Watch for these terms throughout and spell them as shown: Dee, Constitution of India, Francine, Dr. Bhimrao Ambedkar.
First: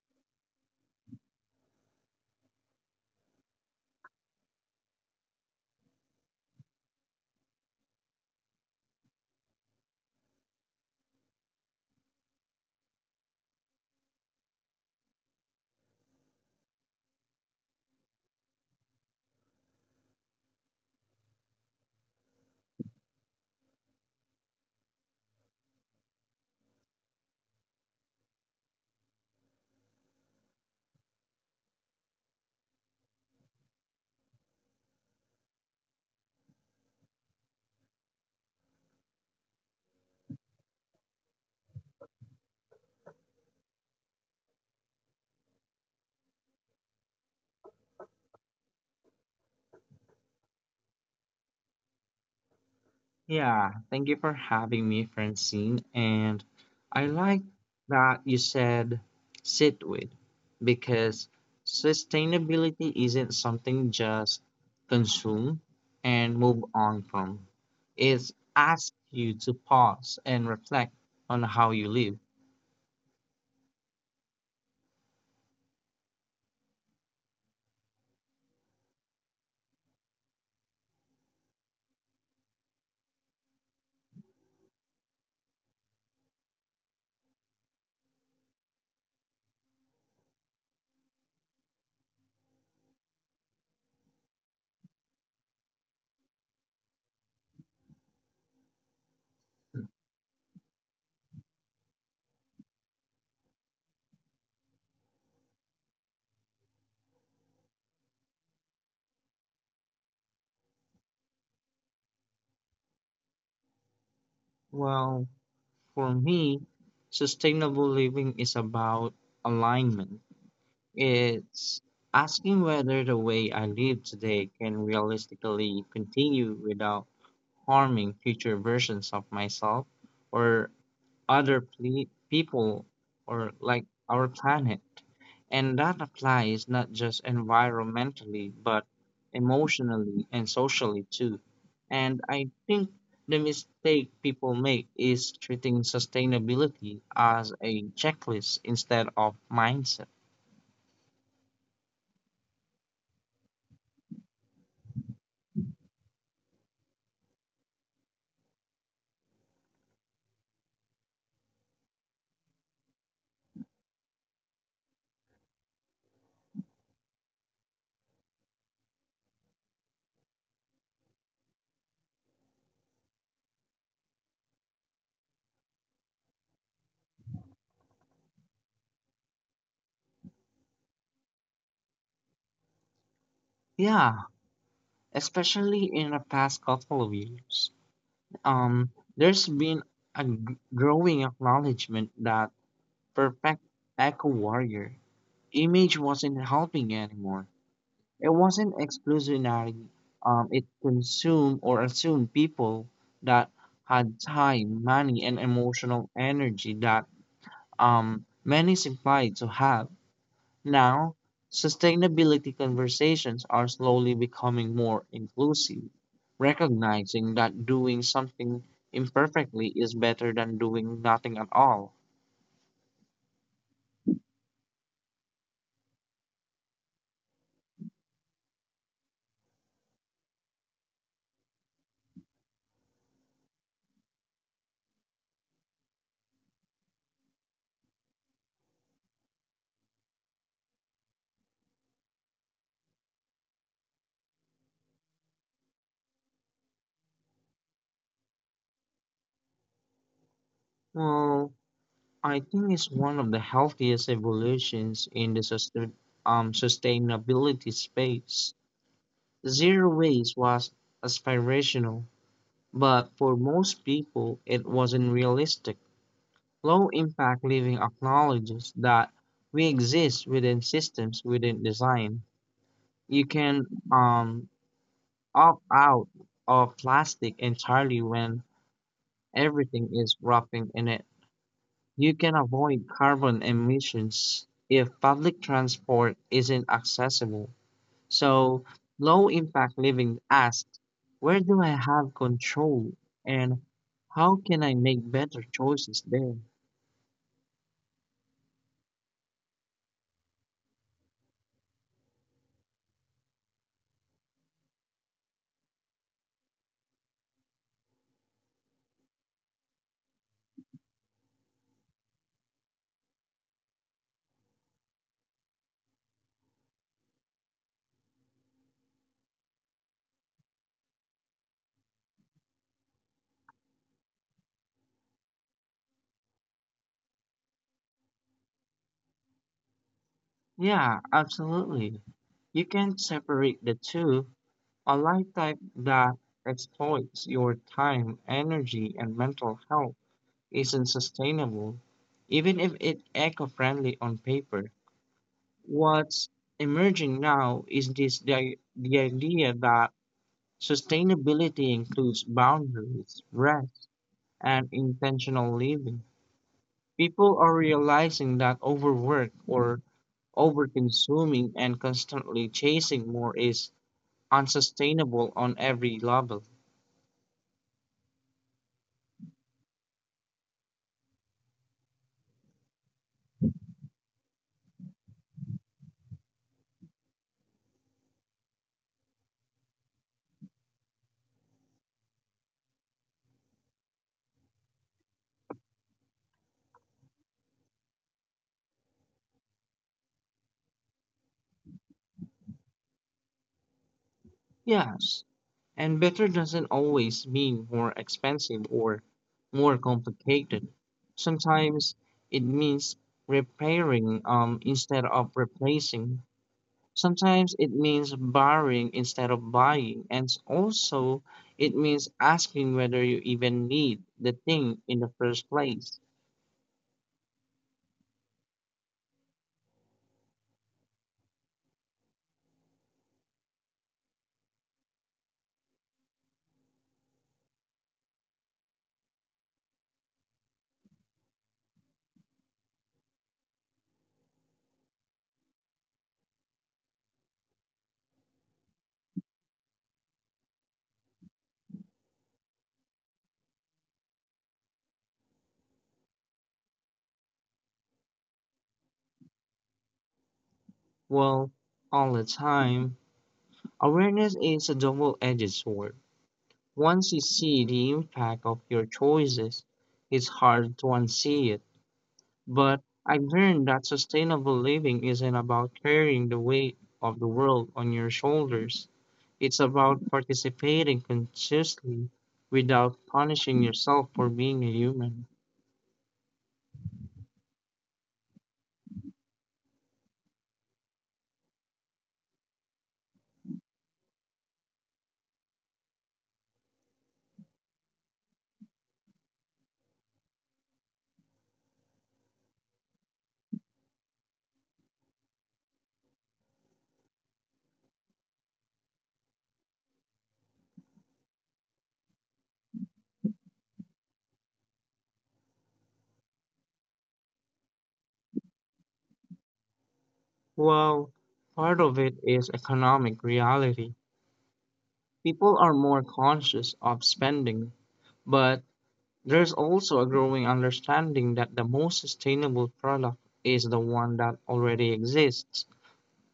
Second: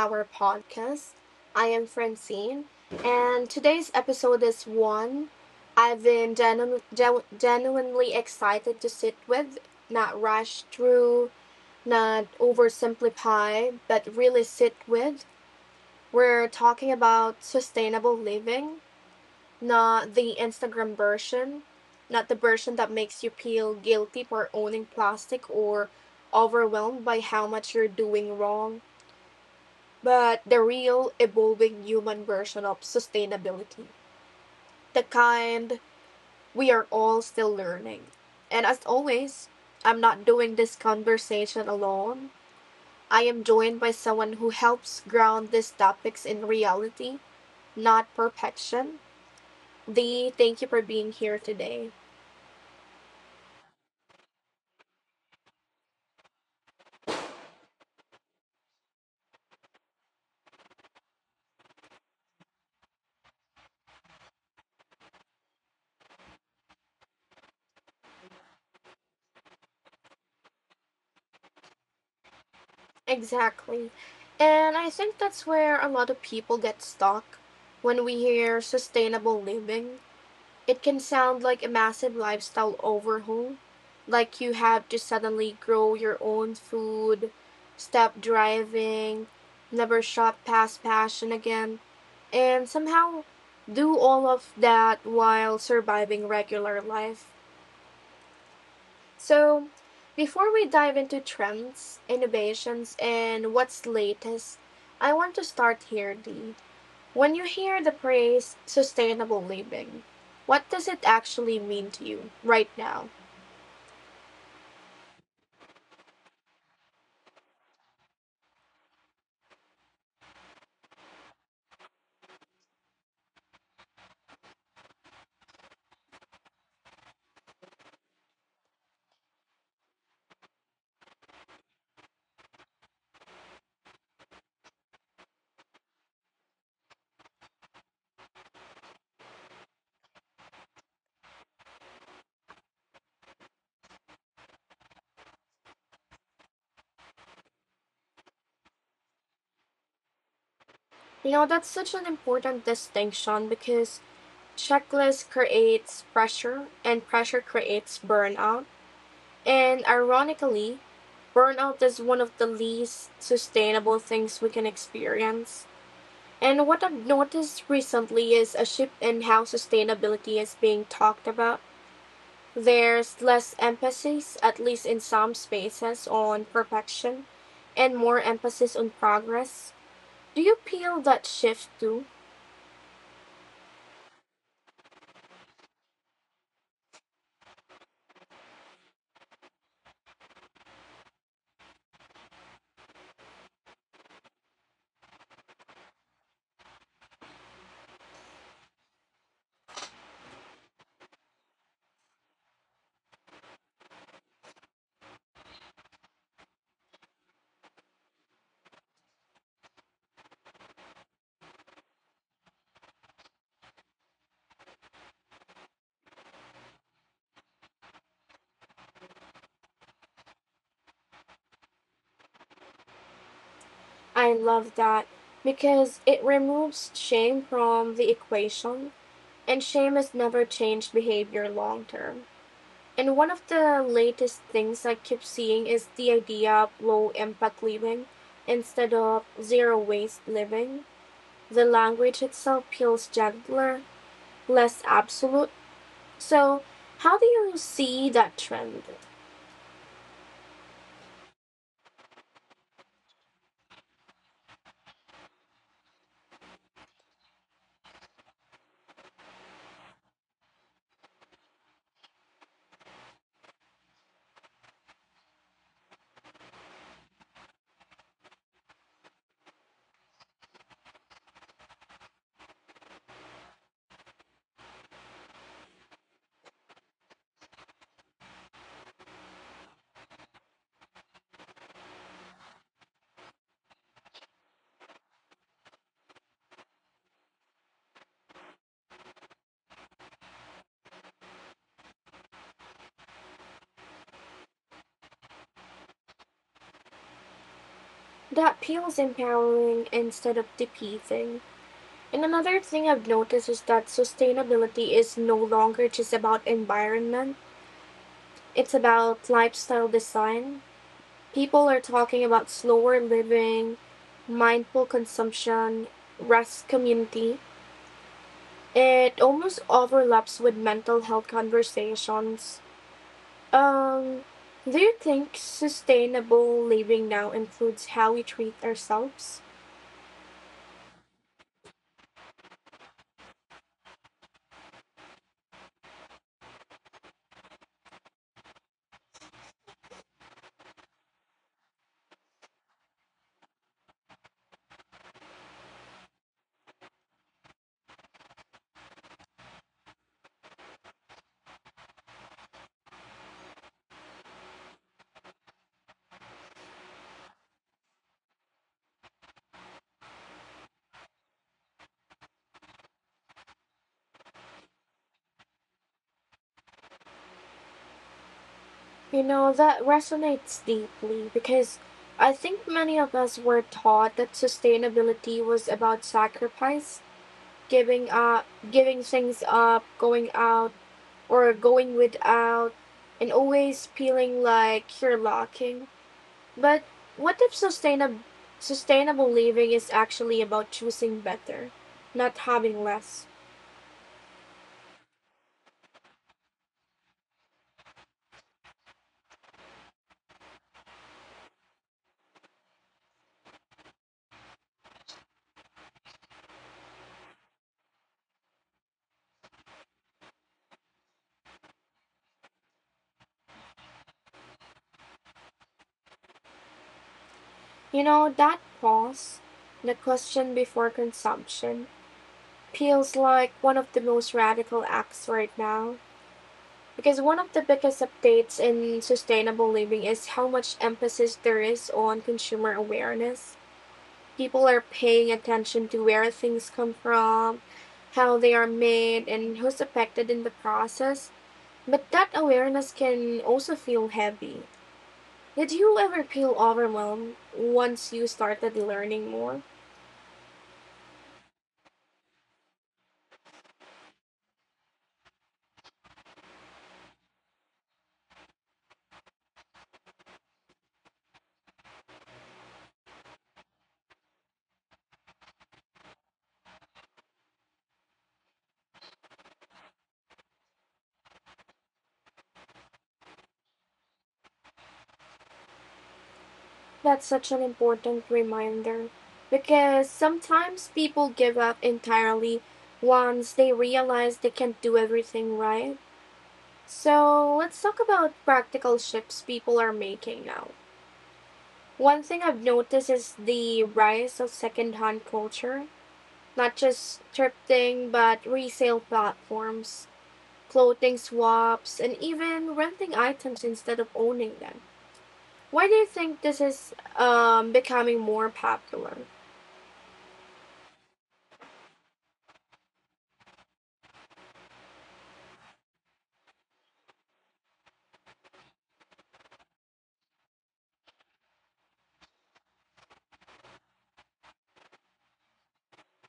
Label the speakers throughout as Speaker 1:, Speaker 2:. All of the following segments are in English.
Speaker 1: our podcast. I am Francine, and today's episode is one I've been genuinely excited to sit with, not rush through, not oversimplify, but really sit with. We're talking about sustainable living, not the Instagram version, not the version that makes you feel guilty for owning plastic or overwhelmed by how much you're doing wrong, but the real, evolving human version of sustainability. The kind we are all still learning. And as always, I'm not doing this conversation alone. I am joined by someone who helps ground these topics in reality, not perfection. Dee, thank you for being here today.
Speaker 2: Yeah, thank you for having me, Francine. And I like that you said sit with because sustainability isn't something just consume and move on from. It asks you to pause and reflect on how you live.
Speaker 1: Exactly. And I think that's where a lot of people get stuck when we hear sustainable living. It can sound like a massive lifestyle overhaul, like you have to suddenly grow your own food, stop driving, never shop past passion again, and somehow do all of that while surviving regular life. So, before we dive into trends, innovations, and what's latest, I want to start here, Dee. When you hear the phrase sustainable living, what does it actually mean to you right now?
Speaker 2: Well, for me, sustainable living is about alignment. It's asking whether the way I live today can realistically continue without harming future versions of myself or other people or like our planet. And that applies not just environmentally, but emotionally and socially too. And I think the mistake people make is treating sustainability as a checklist instead of mindset.
Speaker 1: You know, that's such an important distinction because checklist creates pressure and pressure creates burnout. And ironically, burnout is one of the least sustainable things we can experience. And what I've noticed recently is a shift in how sustainability is being talked about. There's less emphasis, at least in some spaces, on perfection and more emphasis on progress. Do you feel that shift too?
Speaker 2: Yeah, especially in the past couple of years. Um, there's been a growing acknowledgement that perfect echo warrior image wasn't helping anymore. It wasn't exclusionary. It consumed or assumed people that had time, money, and emotional energy that many is implied to have. Now, sustainability conversations are slowly becoming more inclusive, recognizing that doing something imperfectly is better than doing nothing at all.
Speaker 1: I love that because it removes shame from the equation, and shame has never changed behavior long term. And one of the latest things I keep seeing is the idea of low impact living instead of zero waste living. The language itself feels gentler, less absolute. So, how do you see that trend?
Speaker 2: Well, I think it's one of the healthiest evolutions in the sustainability space. Zero waste was aspirational, but for most people, it wasn't realistic. Low impact living acknowledges that we exist within systems within design. You can opt out of plastic entirely when everything is wrapping in it. You can avoid carbon emissions if public transport isn't accessible. So, low impact living asks where do I have control and how can I make better choices there?
Speaker 1: That feels empowering instead of depleting. And another thing I've noticed is that sustainability is no longer just about environment, it's about lifestyle design. People are talking about slower living, mindful consumption, rest community. It almost overlaps with mental health conversations. Um, do you think sustainable living now includes how we treat ourselves?
Speaker 2: Yeah, absolutely. You can separate the two. A life type that exploits your time, energy, and mental health isn't sustainable, even if it's eco friendly on paper. What's emerging now is the idea that sustainability includes boundaries, rest, and intentional living. People are realizing that overwork or overconsuming and constantly chasing more is unsustainable on every level.
Speaker 1: You know, that resonates deeply because I think many of us were taught that sustainability was about sacrifice, giving up, giving things up, going out or going without, and always feeling like you're lacking. But what if sustainable living is actually about choosing better, not having less?
Speaker 2: Yes, and better doesn't always mean more expensive or more complicated. Sometimes it means repairing instead of replacing. Sometimes it means borrowing instead of buying. And also, it means asking whether you even need the thing in the first place.
Speaker 1: You know, that pause, the question before consumption, feels like one of the most radical acts right now. Because one of the biggest updates in sustainable living is how much emphasis there is on consumer awareness. People are paying attention to where things come from, how they are made, and who's affected in the process. But that awareness can also feel heavy. Did you ever feel overwhelmed once you started learning more?
Speaker 2: Well, all the time, awareness is a double edged sword. Once you see the impact of your choices, it's hard to unsee it. But I've learned that sustainable living isn't about carrying the weight of the world on your shoulders. It's about participating consciously without punishing yourself for being a human.
Speaker 1: That's such an important reminder because sometimes people give up entirely once they realize they can't do everything right. So let's talk about practical shifts people are making now. One thing I've noticed is the rise of secondhand culture, not just thrifting, but resale platforms, clothing swaps, and even renting items instead of owning them. Why do you think this is becoming more popular?
Speaker 2: Well, part of it is economic reality. People are more conscious of spending, but there is also a growing understanding that the most sustainable product is the one that already exists.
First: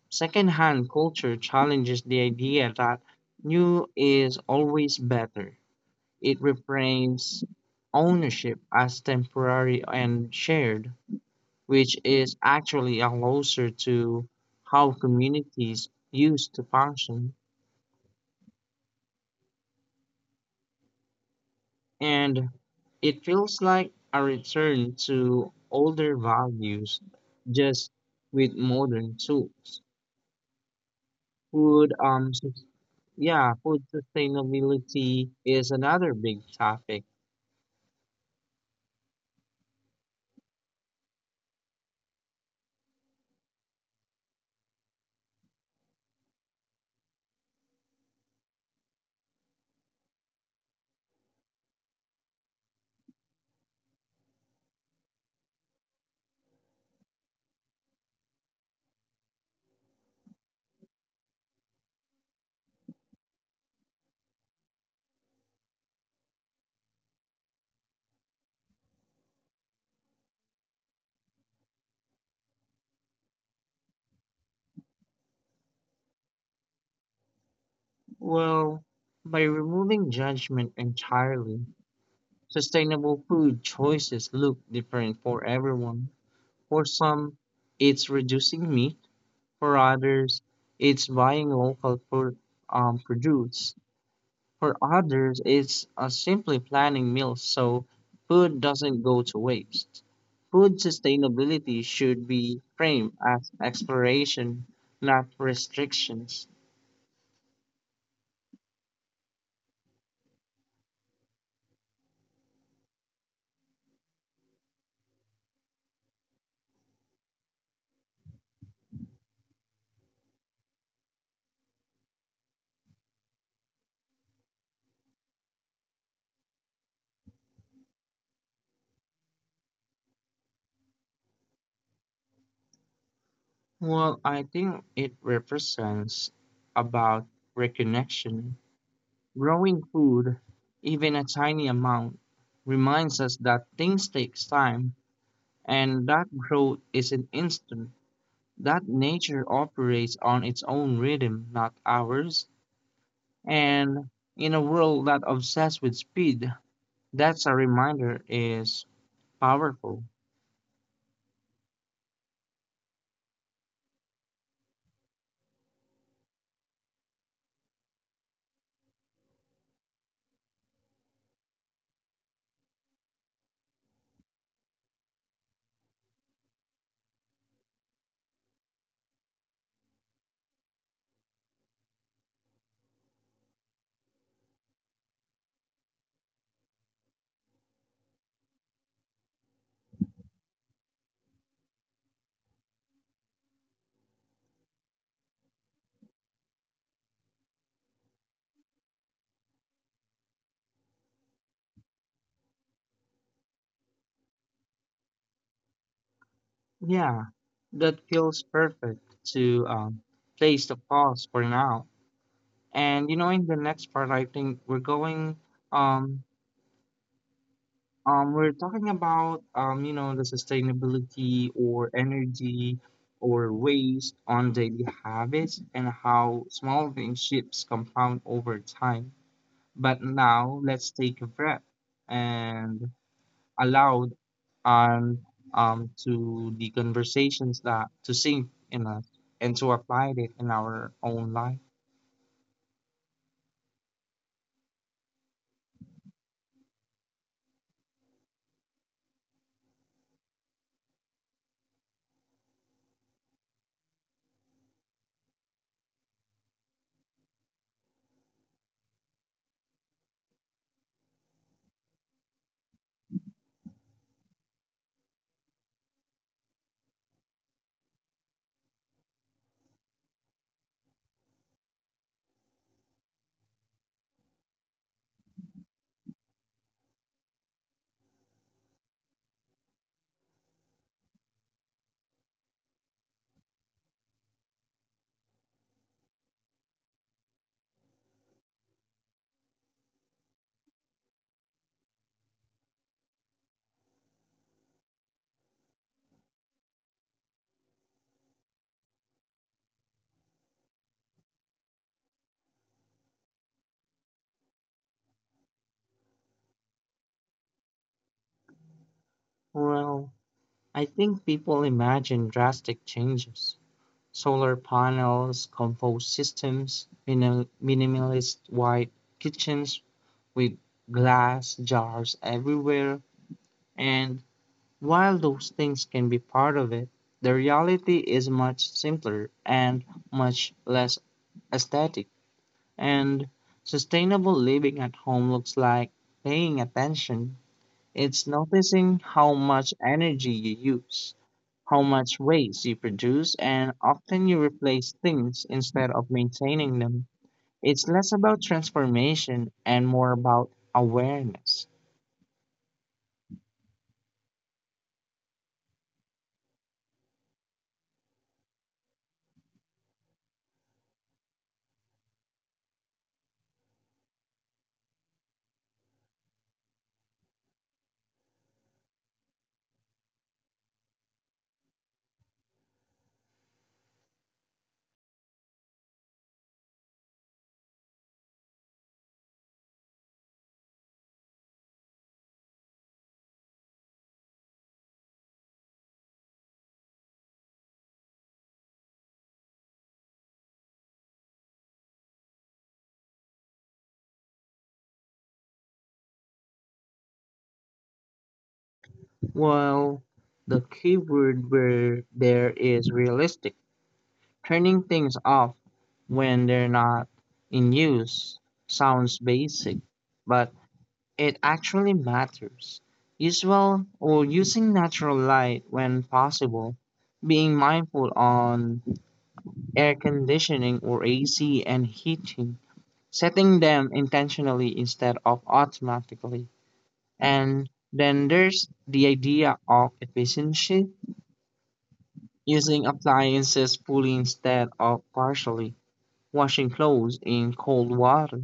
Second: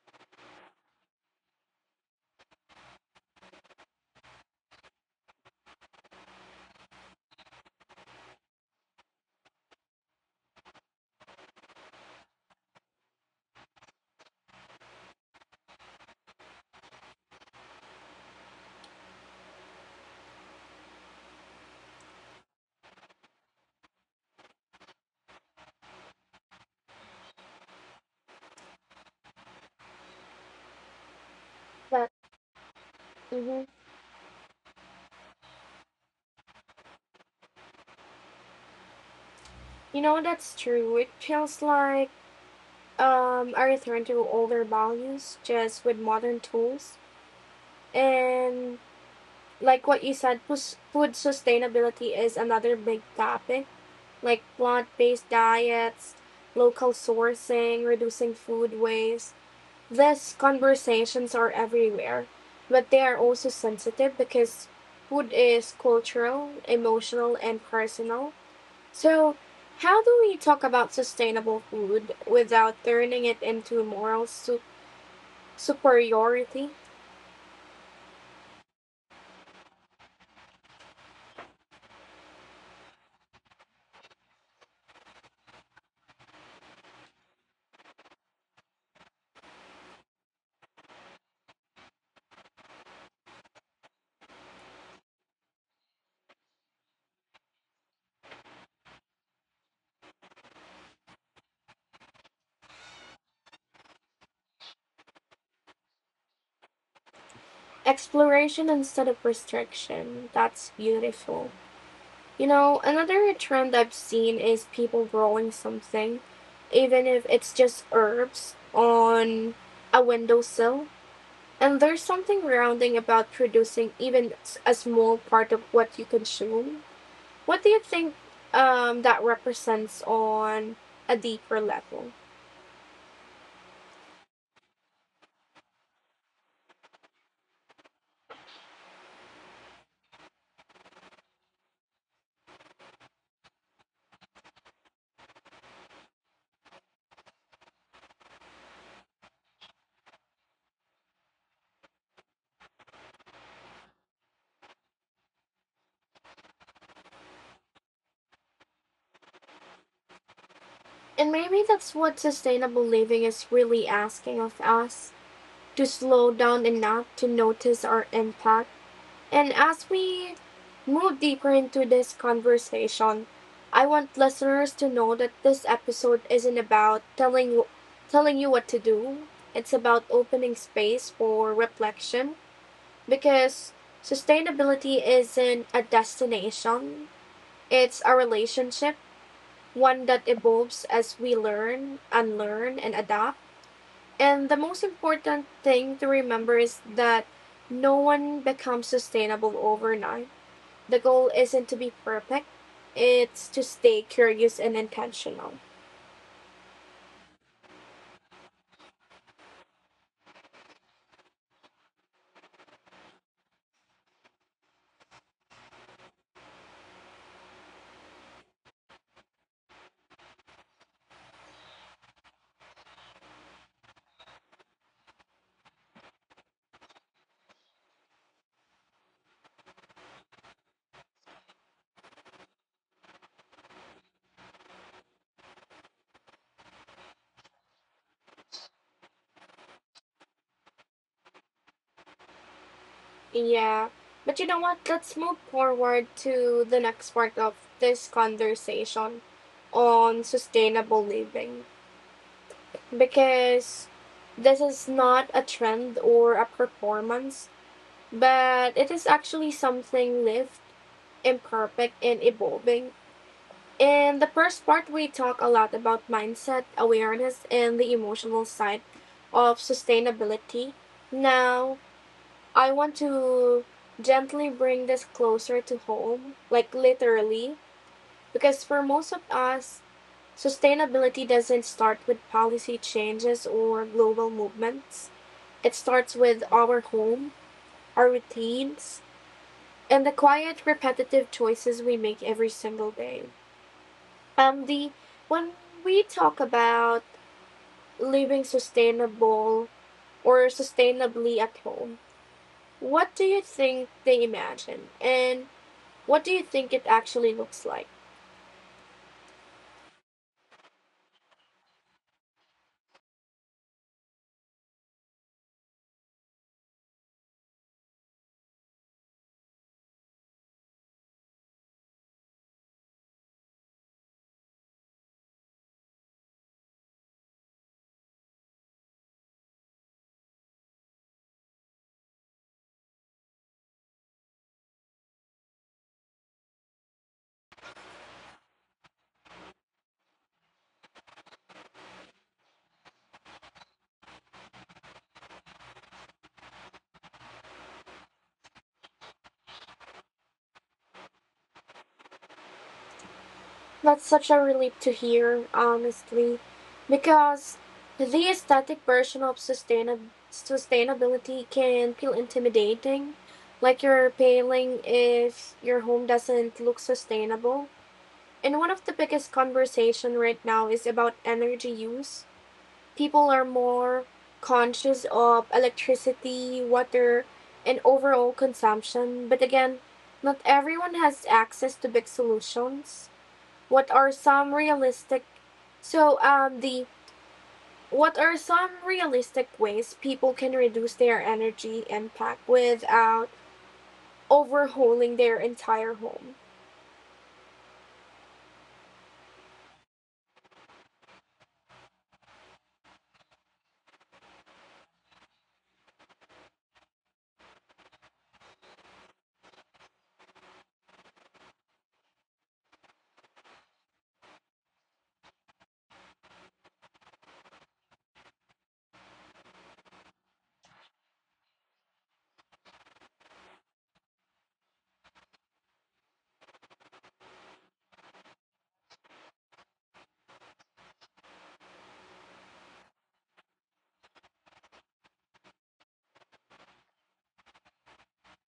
Speaker 2: Secondhand culture challenges the idea that new is always better. It reframes ownership as temporary and shared, which is actually a closer to how communities used to function. And it feels like a return to older values just with modern tools food
Speaker 1: That.
Speaker 2: um sus- yeah,
Speaker 1: Mm-hmm.
Speaker 2: food sustainability is another big topic.
Speaker 1: You know, that's true. It feels like a return to older values, just with modern tools. And like what you said, food sustainability is another big topic, like plant based diets, local sourcing, reducing food waste. These conversations are everywhere, but they are also sensitive because food is cultural, emotional, and personal. So, how do we talk about sustainable food without turning it into superiority?
Speaker 2: Well, by removing judgment entirely, sustainable food choices look different for everyone. For some, it's reducing meat. For others, it's buying local produce. For others, it's simply planning meals so food doesn't go to waste. Food sustainability should be framed as exploration, not restrictions.
Speaker 1: Exploration instead of restriction. That's beautiful. You know, another trend I've seen is people growing something, even if it's just herbs, on a windowsill. And there's something grounding about producing even a small part of what you consume. What do you think that represents on a deeper level?
Speaker 2: Well, I think it represents about reconnection. Growing food, even a tiny amount, reminds us that things takes time and that growth isn't instant. That nature operates on its own rhythm, not ours. And in a world that obsessed with speed, that's a reminder is powerful.
Speaker 1: And maybe that's what sustainable living is really asking of us, to slow down enough to notice our impact. And as we move deeper into this conversation, I want listeners to know that this episode isn't about telling you what to do. It's about opening space for reflection because sustainability isn't a destination. It's a relationship, one that evolves as we learn, unlearn, and adapt. And the most important thing to remember is that no one becomes sustainable overnight. The goal isn't to be perfect, it's to stay curious and intentional.
Speaker 2: Yeah, that feels perfect to place the pause for now. And you know, in the next part, I think um we're talking about the sustainability or energy or waste on daily habits and how small things shifts compound over time. But now let's take a breath and allowed and to the conversations that to sink in us and to apply it in our own life?
Speaker 1: Yeah. But you know what? Let's move forward to the next part of this conversation on sustainable living, because this is not a trend or a performance, but it is actually something lived, imperfect, and evolving. In the first part, we talk a lot about mindset, awareness, and the emotional side of sustainability. Now, I want to gently bring this closer to home, like literally, because for most of us, sustainability doesn't start with policy changes or global movements. It starts with our home, our routines, and the quiet, repetitive choices we make every single day. The when we talk about living sustainable or sustainably at home, what do you think they imagine, and what do you think it actually looks like?
Speaker 2: Well, I think people imagine drastic changes. Solar panels, compost systems, minimalist white kitchens with glass jars everywhere. And while those things can be part of it, the reality is much simpler and much less aesthetic. And sustainable living at home looks like paying attention. It's noticing how much energy you use, how much waste you produce, and often you replace things instead of maintaining them. It's less about transformation and more about awareness.
Speaker 1: That's such a relief to hear, honestly, because the aesthetic version of sustainability can feel intimidating, like you're failing if your home doesn't look sustainable. And one of the biggest conversation right now is about energy use. People are more conscious of electricity, water, and overall consumption, but again, not everyone has access to big solutions. What are some realistic so the what are some realistic ways people can reduce their energy impact without overhauling their entire home?
Speaker 2: Well, the key word where there is realistic. Turning things off when they're not in use sounds basic, but it actually matters. Use well or using natural light when possible, being mindful on air conditioning or AC and heating, setting them intentionally instead of automatically. And then there's the idea of efficiency, using appliances fully instead of partially, washing clothes in cold water,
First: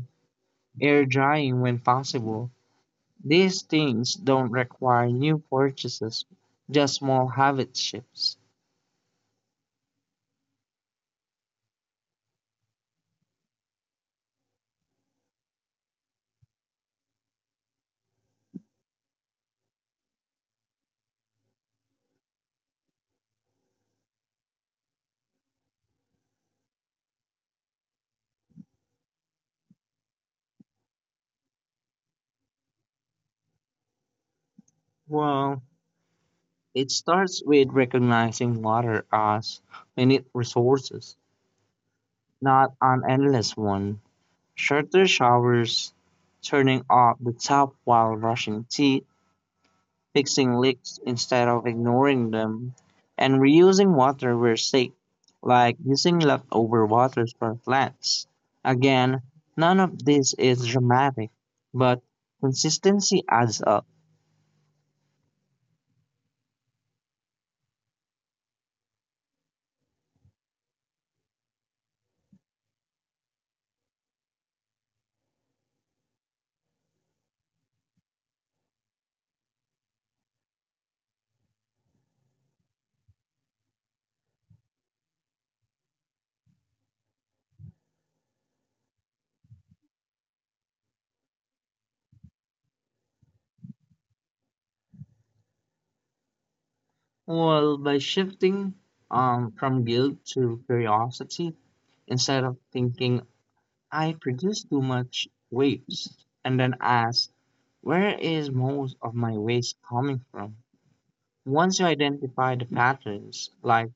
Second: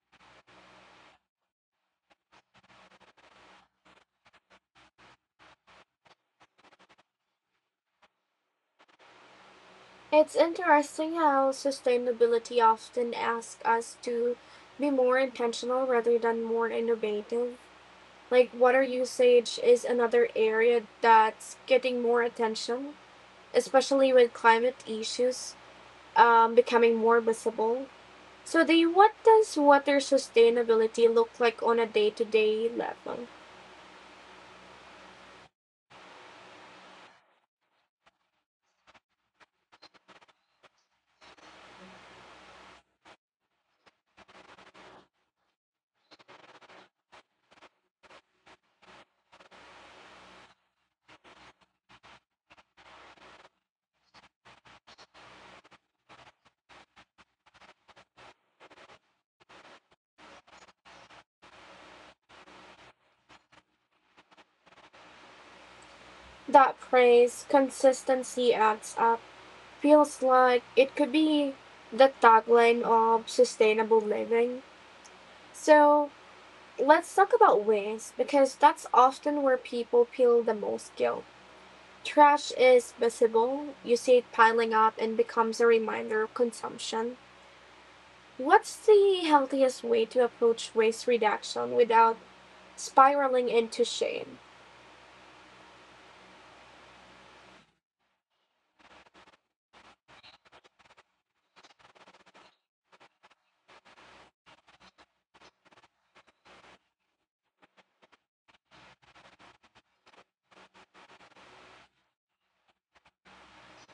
Speaker 2: air drying when possible. These things don't require new purchases, just small habit shifts.
Speaker 1: It's interesting how sustainability often asks us to be more intentional rather than more innovative. Like water usage is another area that's getting more attention, especially with climate issues becoming more visible. So then what does water sustainability look like on a day-to-day level?
Speaker 2: Well, it starts with recognizing water as finite resources, not an endless one. Shorter showers, turning off the tap while brushing teeth, fixing leaks instead of ignoring them, and reusing water where safe, like using leftover water for plants. Again, none of this is dramatic, but consistency adds up.
Speaker 1: That phrase consistency adds up feels like it could be the tagline of sustainable living. So let's talk about waste because that's often where people feel the most guilt. Trash is visible, you see it piling up and becomes a reminder of consumption. What's the healthiest way to approach waste reduction without spiraling into shame?
Speaker 2: Well, by shifting from guilt to curiosity, instead of thinking, I produce too much waste, and then ask, where is most of my waste coming from? Once you identify the patterns, like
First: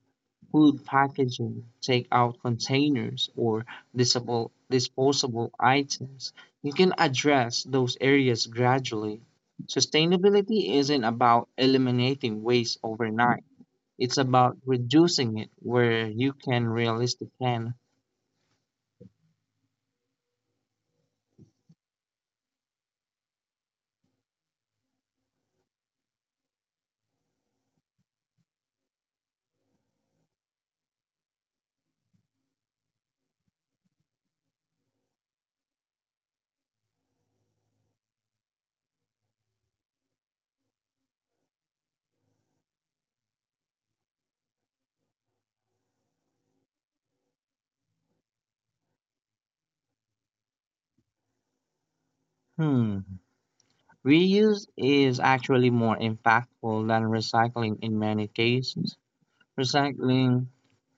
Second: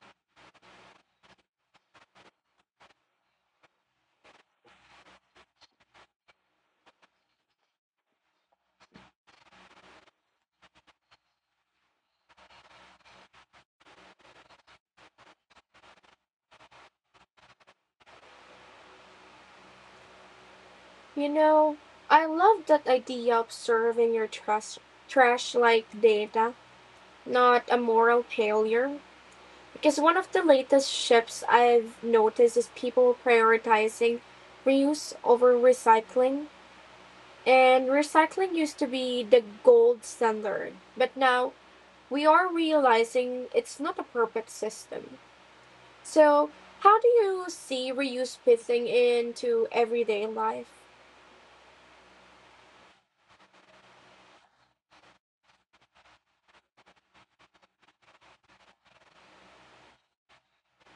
Speaker 2: food packaging, takeout containers, or disposable items, you can address those areas gradually. Sustainability isn't about eliminating waste overnight. It's about reducing it where you can realistically can.
Speaker 1: You know, I love that idea of serving your trash like data, not a moral failure. Because one of the latest shifts I've noticed is people prioritizing reuse over recycling. And recycling used to be the gold standard, but now we are realizing it's not a perfect system. So, how do you see reuse fitting into everyday life?
Speaker 2: Hmm. Reuse is actually more impactful than recycling in many cases. Recycling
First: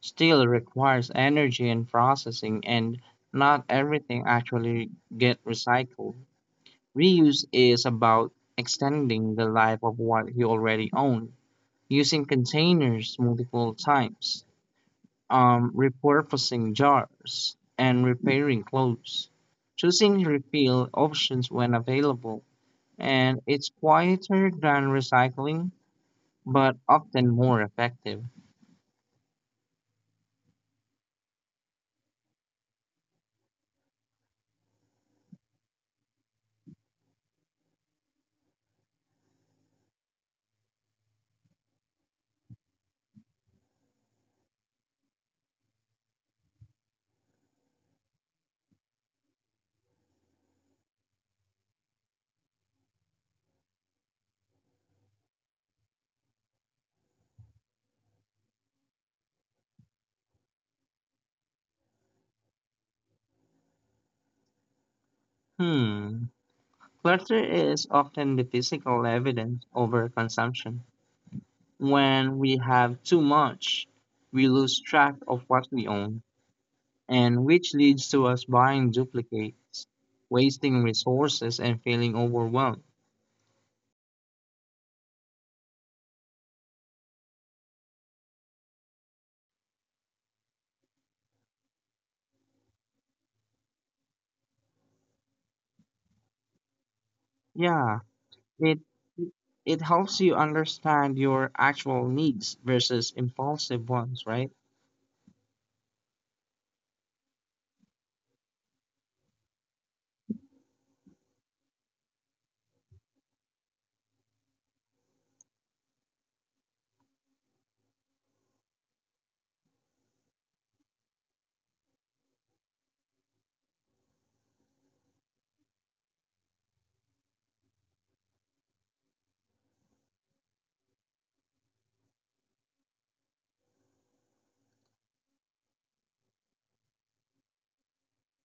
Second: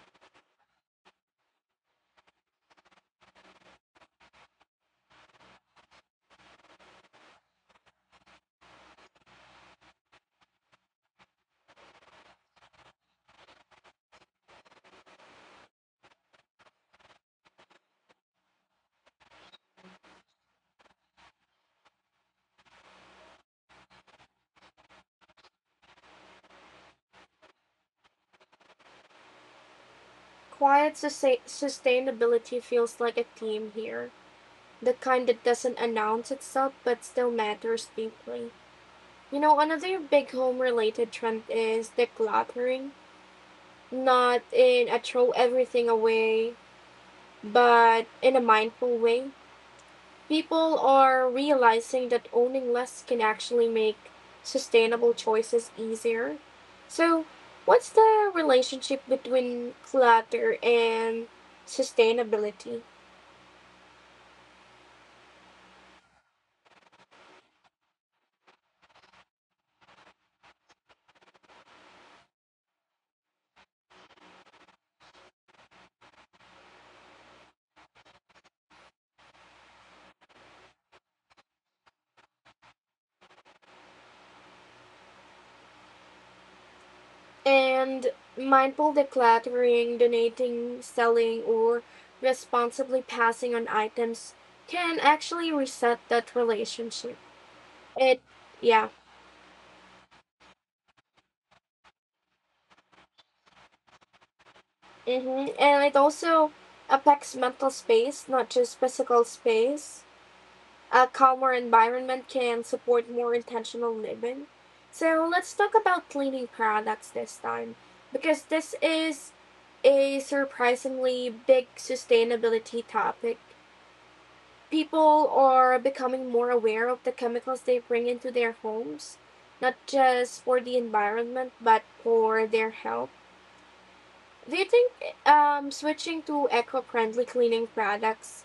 Speaker 2: still requires energy and processing, and not everything actually get recycled. Reuse is about extending the life of what you already own, using containers multiple times, repurposing jars, and repairing clothes, choosing refill options when available. And it's quieter than recycling, but often more effective.
Speaker 1: Quiet sustainability feels like a theme here. The kind that doesn't announce itself but still matters deeply. You know, another big home related trend is decluttering. Not in a throw everything away, but in a mindful way. People are realizing that owning less can actually make sustainable choices easier. So, what's the relationship between clutter and sustainability?
Speaker 2: Hmm. Clutter is often the physical evidence over consumption. When we have too much, we lose track of what we own, and which leads to us buying duplicates, wasting resources, and feeling overwhelmed.
Speaker 1: And mindful decluttering, donating, selling, or responsibly passing on items can actually reset that relationship.
Speaker 2: Yeah,
Speaker 1: It,
Speaker 2: it
Speaker 1: yeah,
Speaker 2: it helps you understand your actual needs versus impulsive ones, right?
Speaker 1: hmm, and it also affects mental space, not just physical space. A calmer environment can support more intentional living. So let's talk about cleaning products this time, because this is a surprisingly big sustainability topic. People are becoming more aware of the chemicals they bring into their homes, not just for the environment, but for their health. Do you think switching to eco friendly cleaning products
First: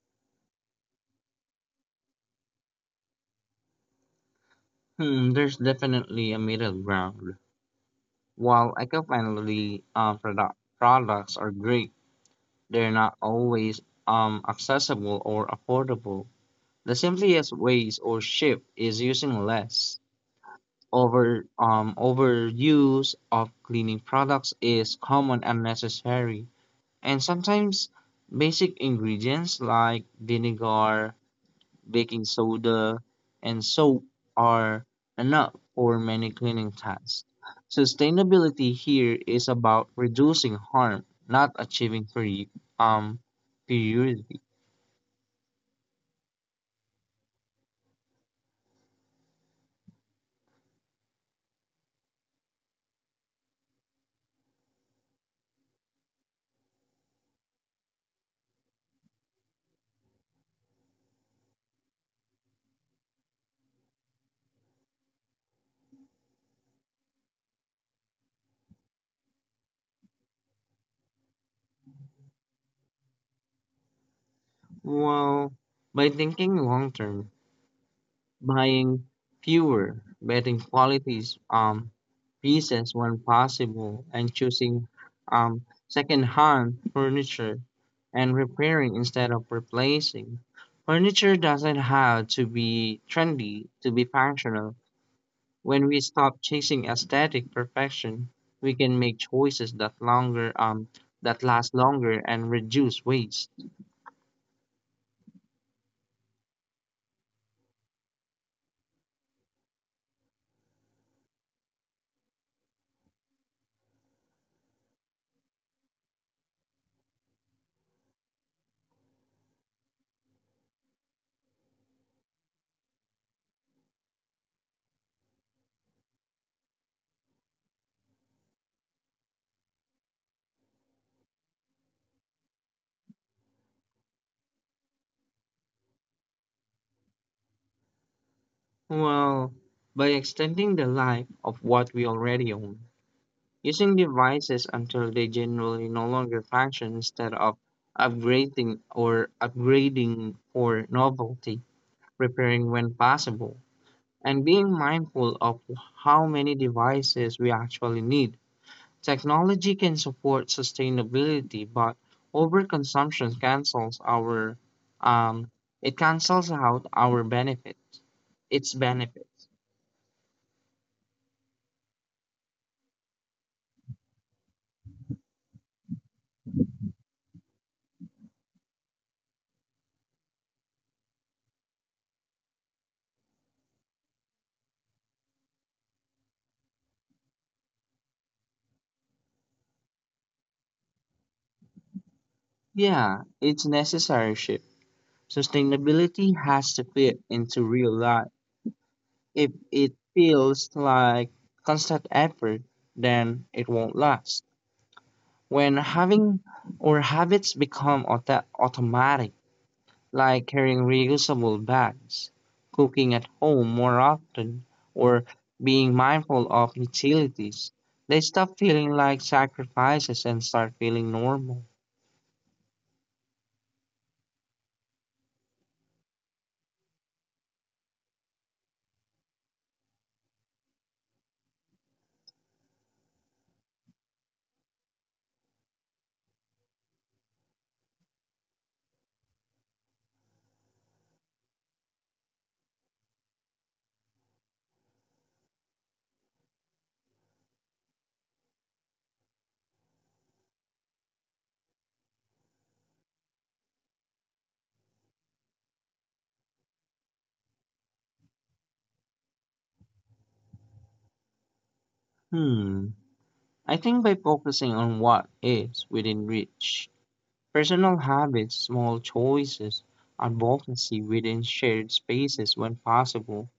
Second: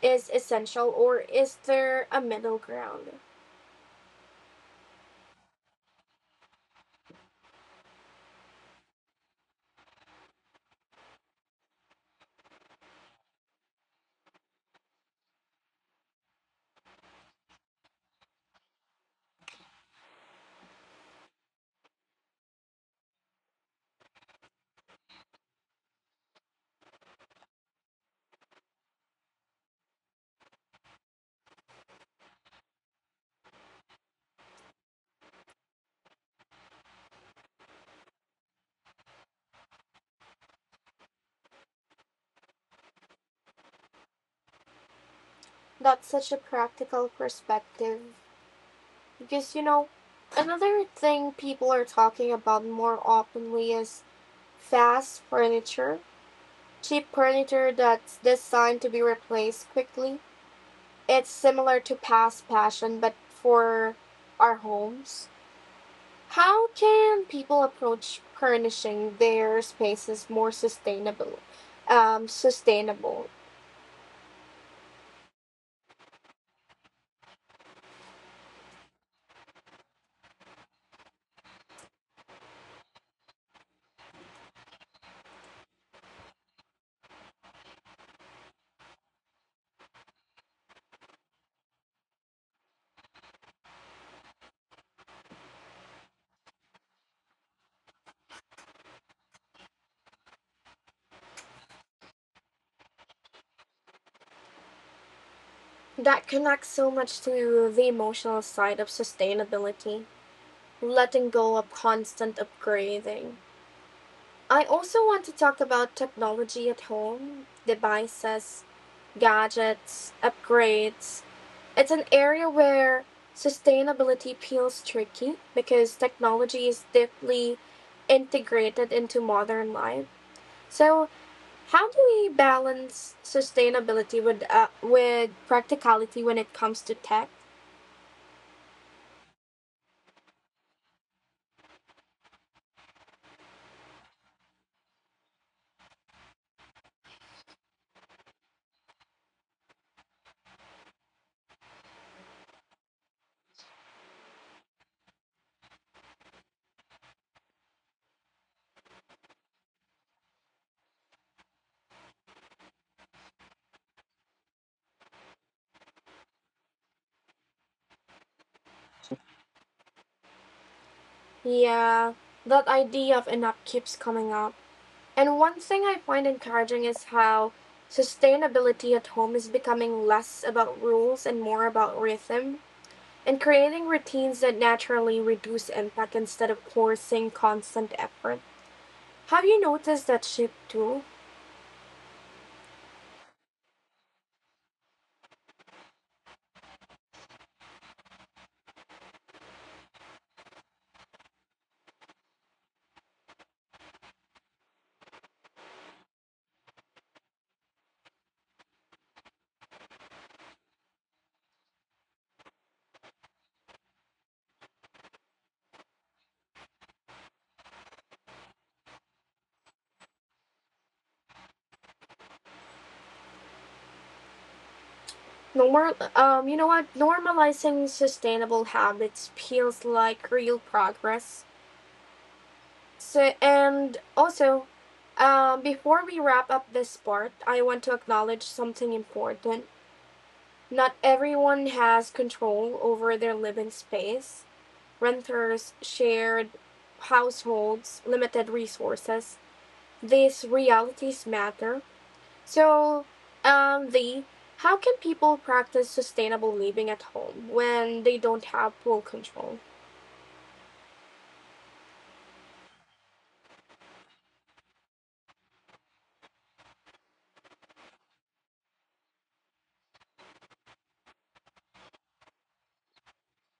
Speaker 1: is essential, or is there a middle ground?
Speaker 2: Hmm, there's definitely a middle ground. While eco-friendly products are great. They're not always accessible or affordable. The simplest ways or shift is using less. Overuse of cleaning products is common and necessary, and sometimes basic ingredients like vinegar, baking soda, and soap are enough for many cleaning tasks. Sustainability here is about reducing harm, not achieving um, purity.
Speaker 1: That's such a practical perspective because, you know, another thing people are talking about more openly is fast furniture, cheap furniture that's designed to be replaced quickly. It's similar to past passion, but for our homes. How can people approach furnishing their spaces more sustainable?
Speaker 2: Well, by thinking long term, buying fewer, betting qualities pieces when possible, and choosing second-hand furniture and repairing instead of replacing. Furniture doesn't have to be trendy to be functional. When we stop chasing aesthetic perfection, we can make choices that longer that last longer and reduce waste.
Speaker 1: That connects so much to the emotional side of sustainability, letting go of constant upgrading. I also want to talk about technology at home, devices, gadgets, upgrades. It's an area where sustainability feels tricky because technology is deeply integrated into modern life. So, how do we balance sustainability with practicality when it comes to tech?
Speaker 2: Well, by extending the life of what we already own, using devices until they generally no longer function instead of upgrading for novelty, repairing when possible, and being mindful of how many devices we actually need. Technology can support sustainability, but overconsumption cancels our um, it cancels out its benefits.
Speaker 1: Yeah, that idea of enough keeps coming up. And one thing I find encouraging is how sustainability at home is becoming less about rules and more about rhythm, and creating routines that naturally reduce impact instead of forcing constant effort. Have you noticed that shift too?
Speaker 2: Yeah, it's necessary shift. Sustainability has to fit into real life. If it feels like constant effort, then it won't last. When having or habits become automatic, like carrying reusable bags, cooking at home more often, or being mindful of utilities, they stop feeling like sacrifices and start feeling normal.
Speaker 1: You know what? Normalizing sustainable habits feels like real progress. So, and also, before we wrap up this part, I want to acknowledge something important. Not everyone has control over their living space. Renters, shared households, limited resources, these realities matter. So, the how can people practice sustainable living at home when they don't have full control?
Speaker 2: Hmm. I think by focusing on what is within reach, personal habits, small choices, advocacy within shared spaces when possible,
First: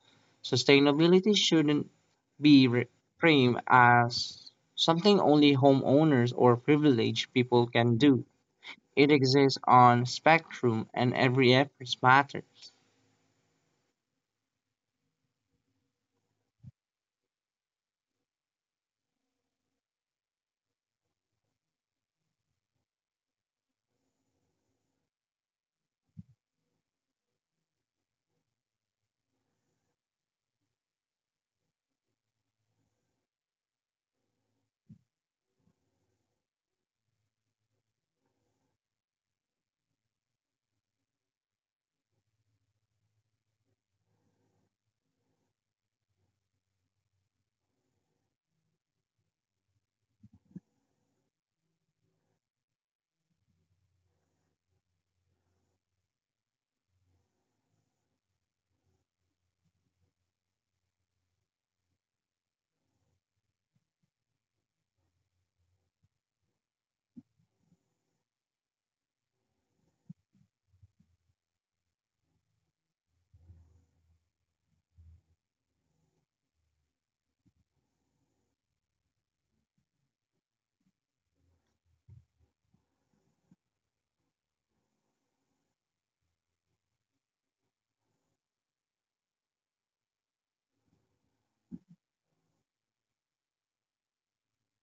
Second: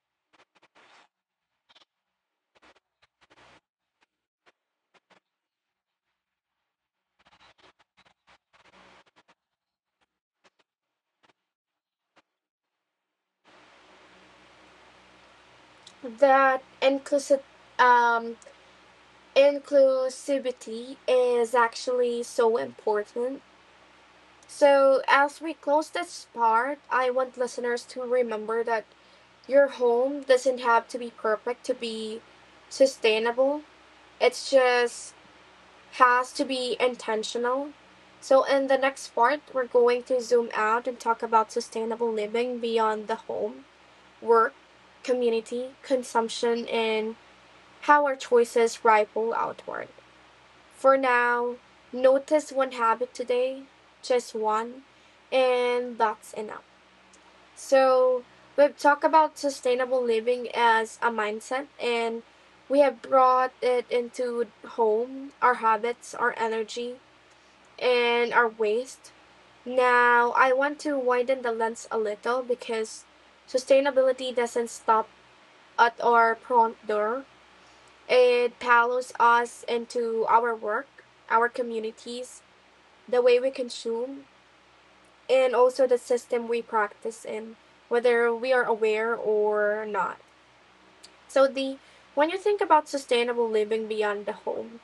Speaker 2: sustainability shouldn't be re- framed as something only homeowners or privileged people can do. It exists on spectrum and every effort matters.
Speaker 1: That inclusive um, inclusivity is actually so important. So, as we close this part, I want listeners to remember that your home doesn't have to be perfect to be sustainable. It's just has to be intentional. So, in the next part, we're going to zoom out and talk about sustainable living beyond the home, work, community, consumption, and how our choices ripple outward. For now, notice one habit today, just one, and that's enough. So, we've talked about sustainable living as a mindset, and we have brought it into home, our habits, our energy, and our waist. Now, I want to widen the lens a little because sustainability doesn't stop at our front door. It follows us into our work, our communities, the way we consume, and also the system we practice in, whether we are aware or not. So, the when you think about sustainable living beyond the home,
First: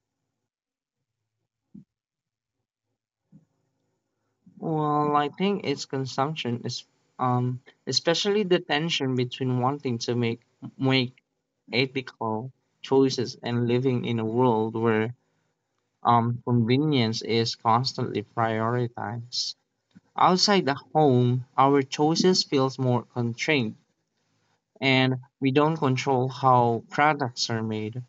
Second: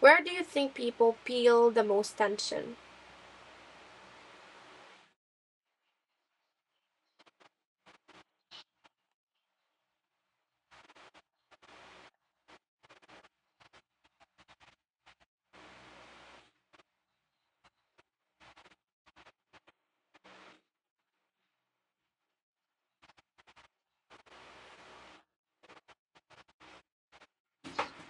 Speaker 1: where do you think people feel the most tension?
Speaker 2: Well, I think its consumption is um especially the tension between wanting to make ethical choices and living in a world where convenience is constantly prioritized. Outside the home, our choices feels more constrained and we don't control how products are made,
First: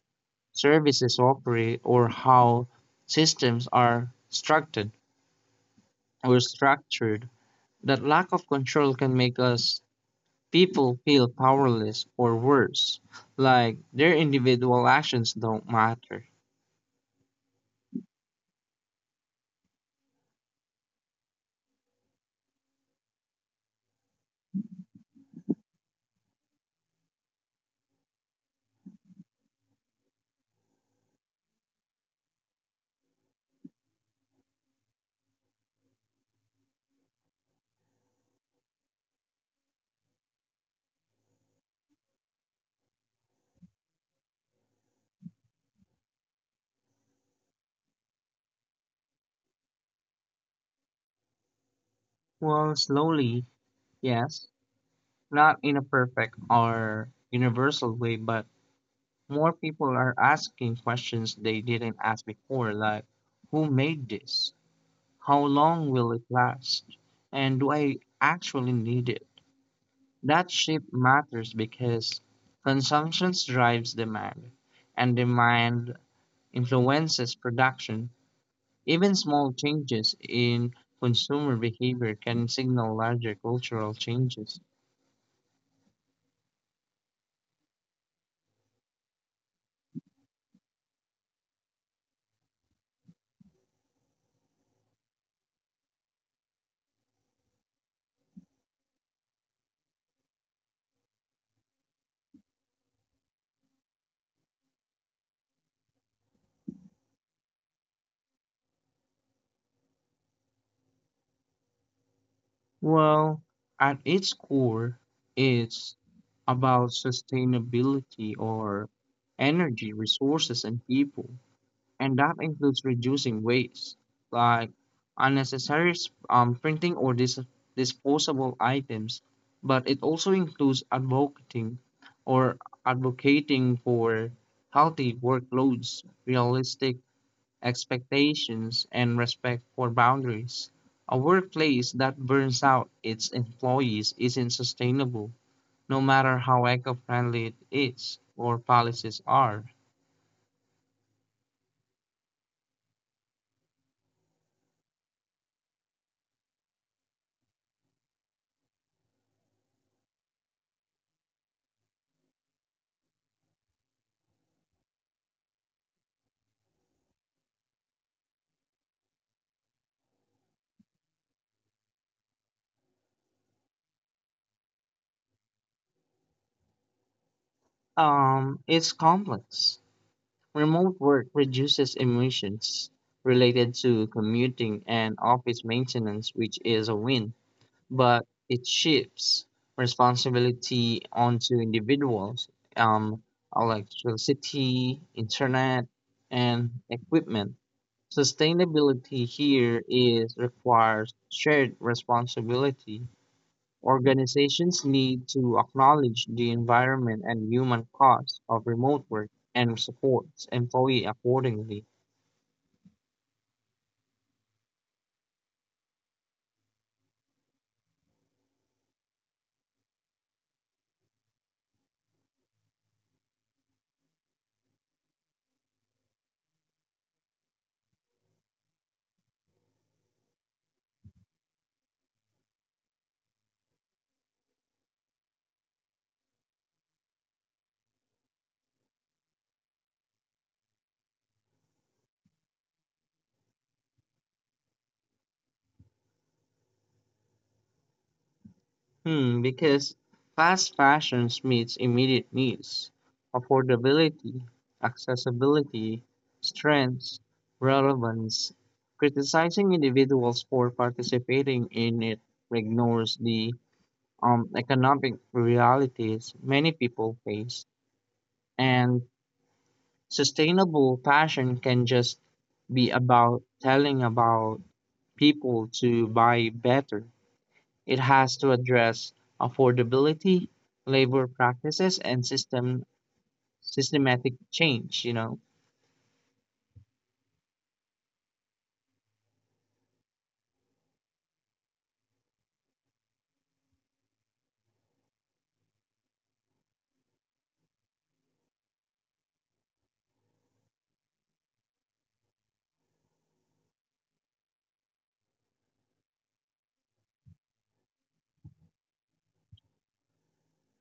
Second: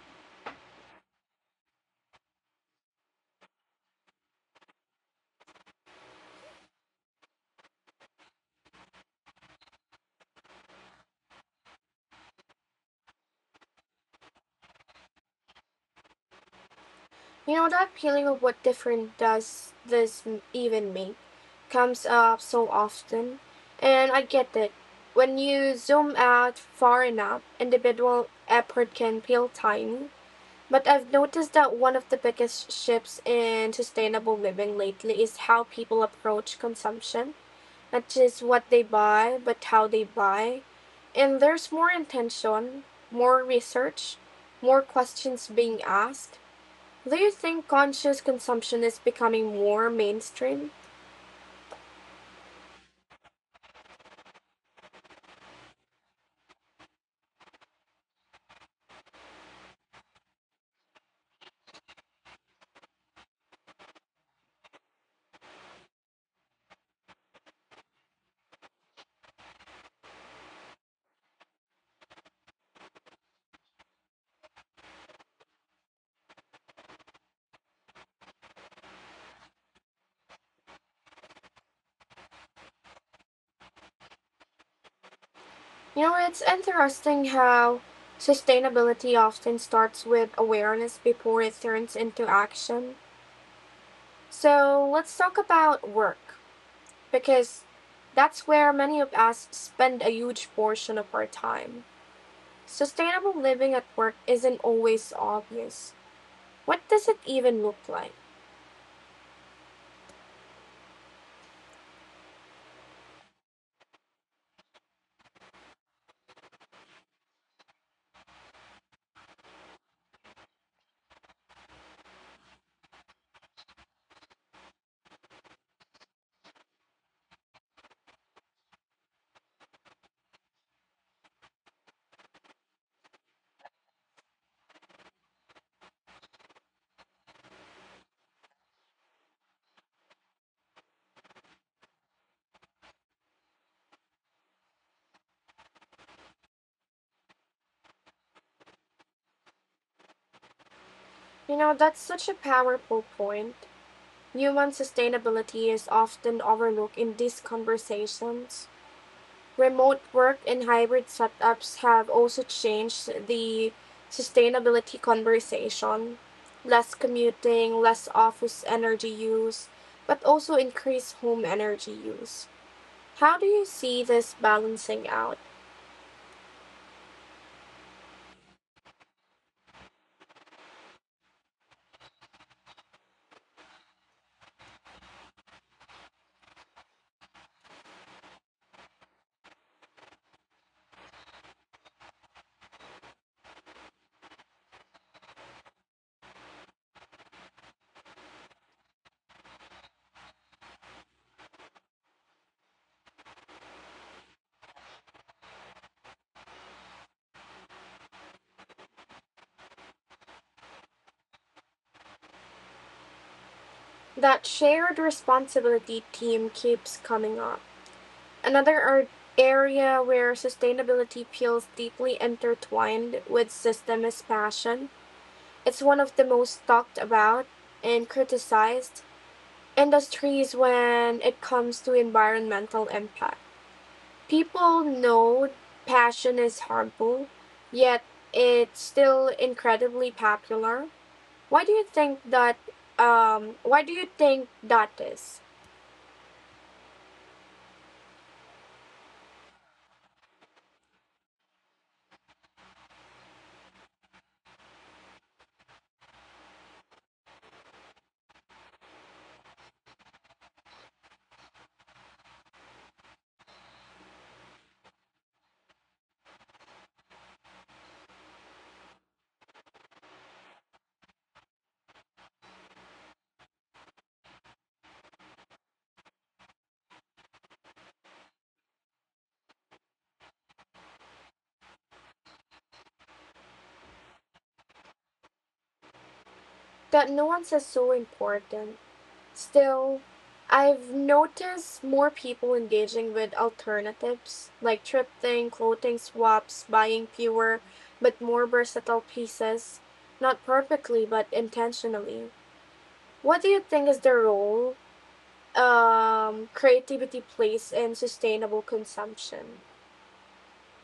Speaker 2: services operate, or how systems are structured. That lack of control can make us people feel powerless or worse, like their individual actions don't matter.
Speaker 1: You know that feeling of what different does this even make comes up so often, and I get it. When you zoom out far enough, individual effort can feel tiny. But I've noticed that one of the biggest shifts in sustainable living lately is how people approach consumption. Not just what they buy, but how they buy. And there's more intention, more research, more questions being asked. Do you think conscious consumption is becoming more mainstream?
Speaker 2: Well, slowly, yes. Not in a perfect or universal way, but more people are asking questions they didn't ask before, like who made this? How long will it last? And do I actually need it? That shift matters because consumption drives demand, and demand influences production. Even small changes in consumer behavior can signal larger cultural changes.
Speaker 1: You know, it's interesting how sustainability often starts with awareness before it turns into action. So let's talk about work, because that's where many of us spend a huge portion of our time. Sustainable living at work isn't always obvious. What does it even look like?
Speaker 2: Well, at its core, it's about sustainability or energy, resources, and people. And that includes reducing waste, like unnecessary printing or disposable items. But it also includes or advocating for healthy workloads, realistic expectations, and respect for boundaries. A workplace that burns out its employees isn't sustainable, no matter how eco friendly it is or policies are.
Speaker 1: You know, that's such a powerful point. Human sustainability is often overlooked in these conversations. Remote work and hybrid setups have also changed the sustainability conversation. Less commuting, less office energy use, but also increased home energy use. How do you see this balancing out?
Speaker 2: It's complex. Remote work reduces emissions related to commuting and office maintenance, which is a win. But it shifts responsibility onto individuals. Um, Electricity, internet, and equipment. Sustainability here is requires shared responsibility. Organizations need to acknowledge the environment and human costs of remote work and support employee accordingly.
Speaker 1: That shared responsibility team keeps coming up. Another ar- area where sustainability feels deeply intertwined with system is fashion. It's one of the most talked about and criticized industries when it comes to environmental impact. People know fashion is harmful, yet it's still incredibly popular. Why do you think that why do you think that is?
Speaker 2: Hmm, because fast fashion meets immediate needs, affordability, accessibility, strengths, relevance. Criticizing individuals for participating in it ignores the economic realities many people face. And sustainable fashion can just be about telling about people to buy better. It has to address affordability, labor practices, and systematic change.
Speaker 1: That nuance is so important. Still, I've noticed more people engaging with alternatives like thrifting, clothing swaps, buying fewer but more versatile pieces, not perfectly but intentionally. What do you think is the role creativity plays in sustainable consumption?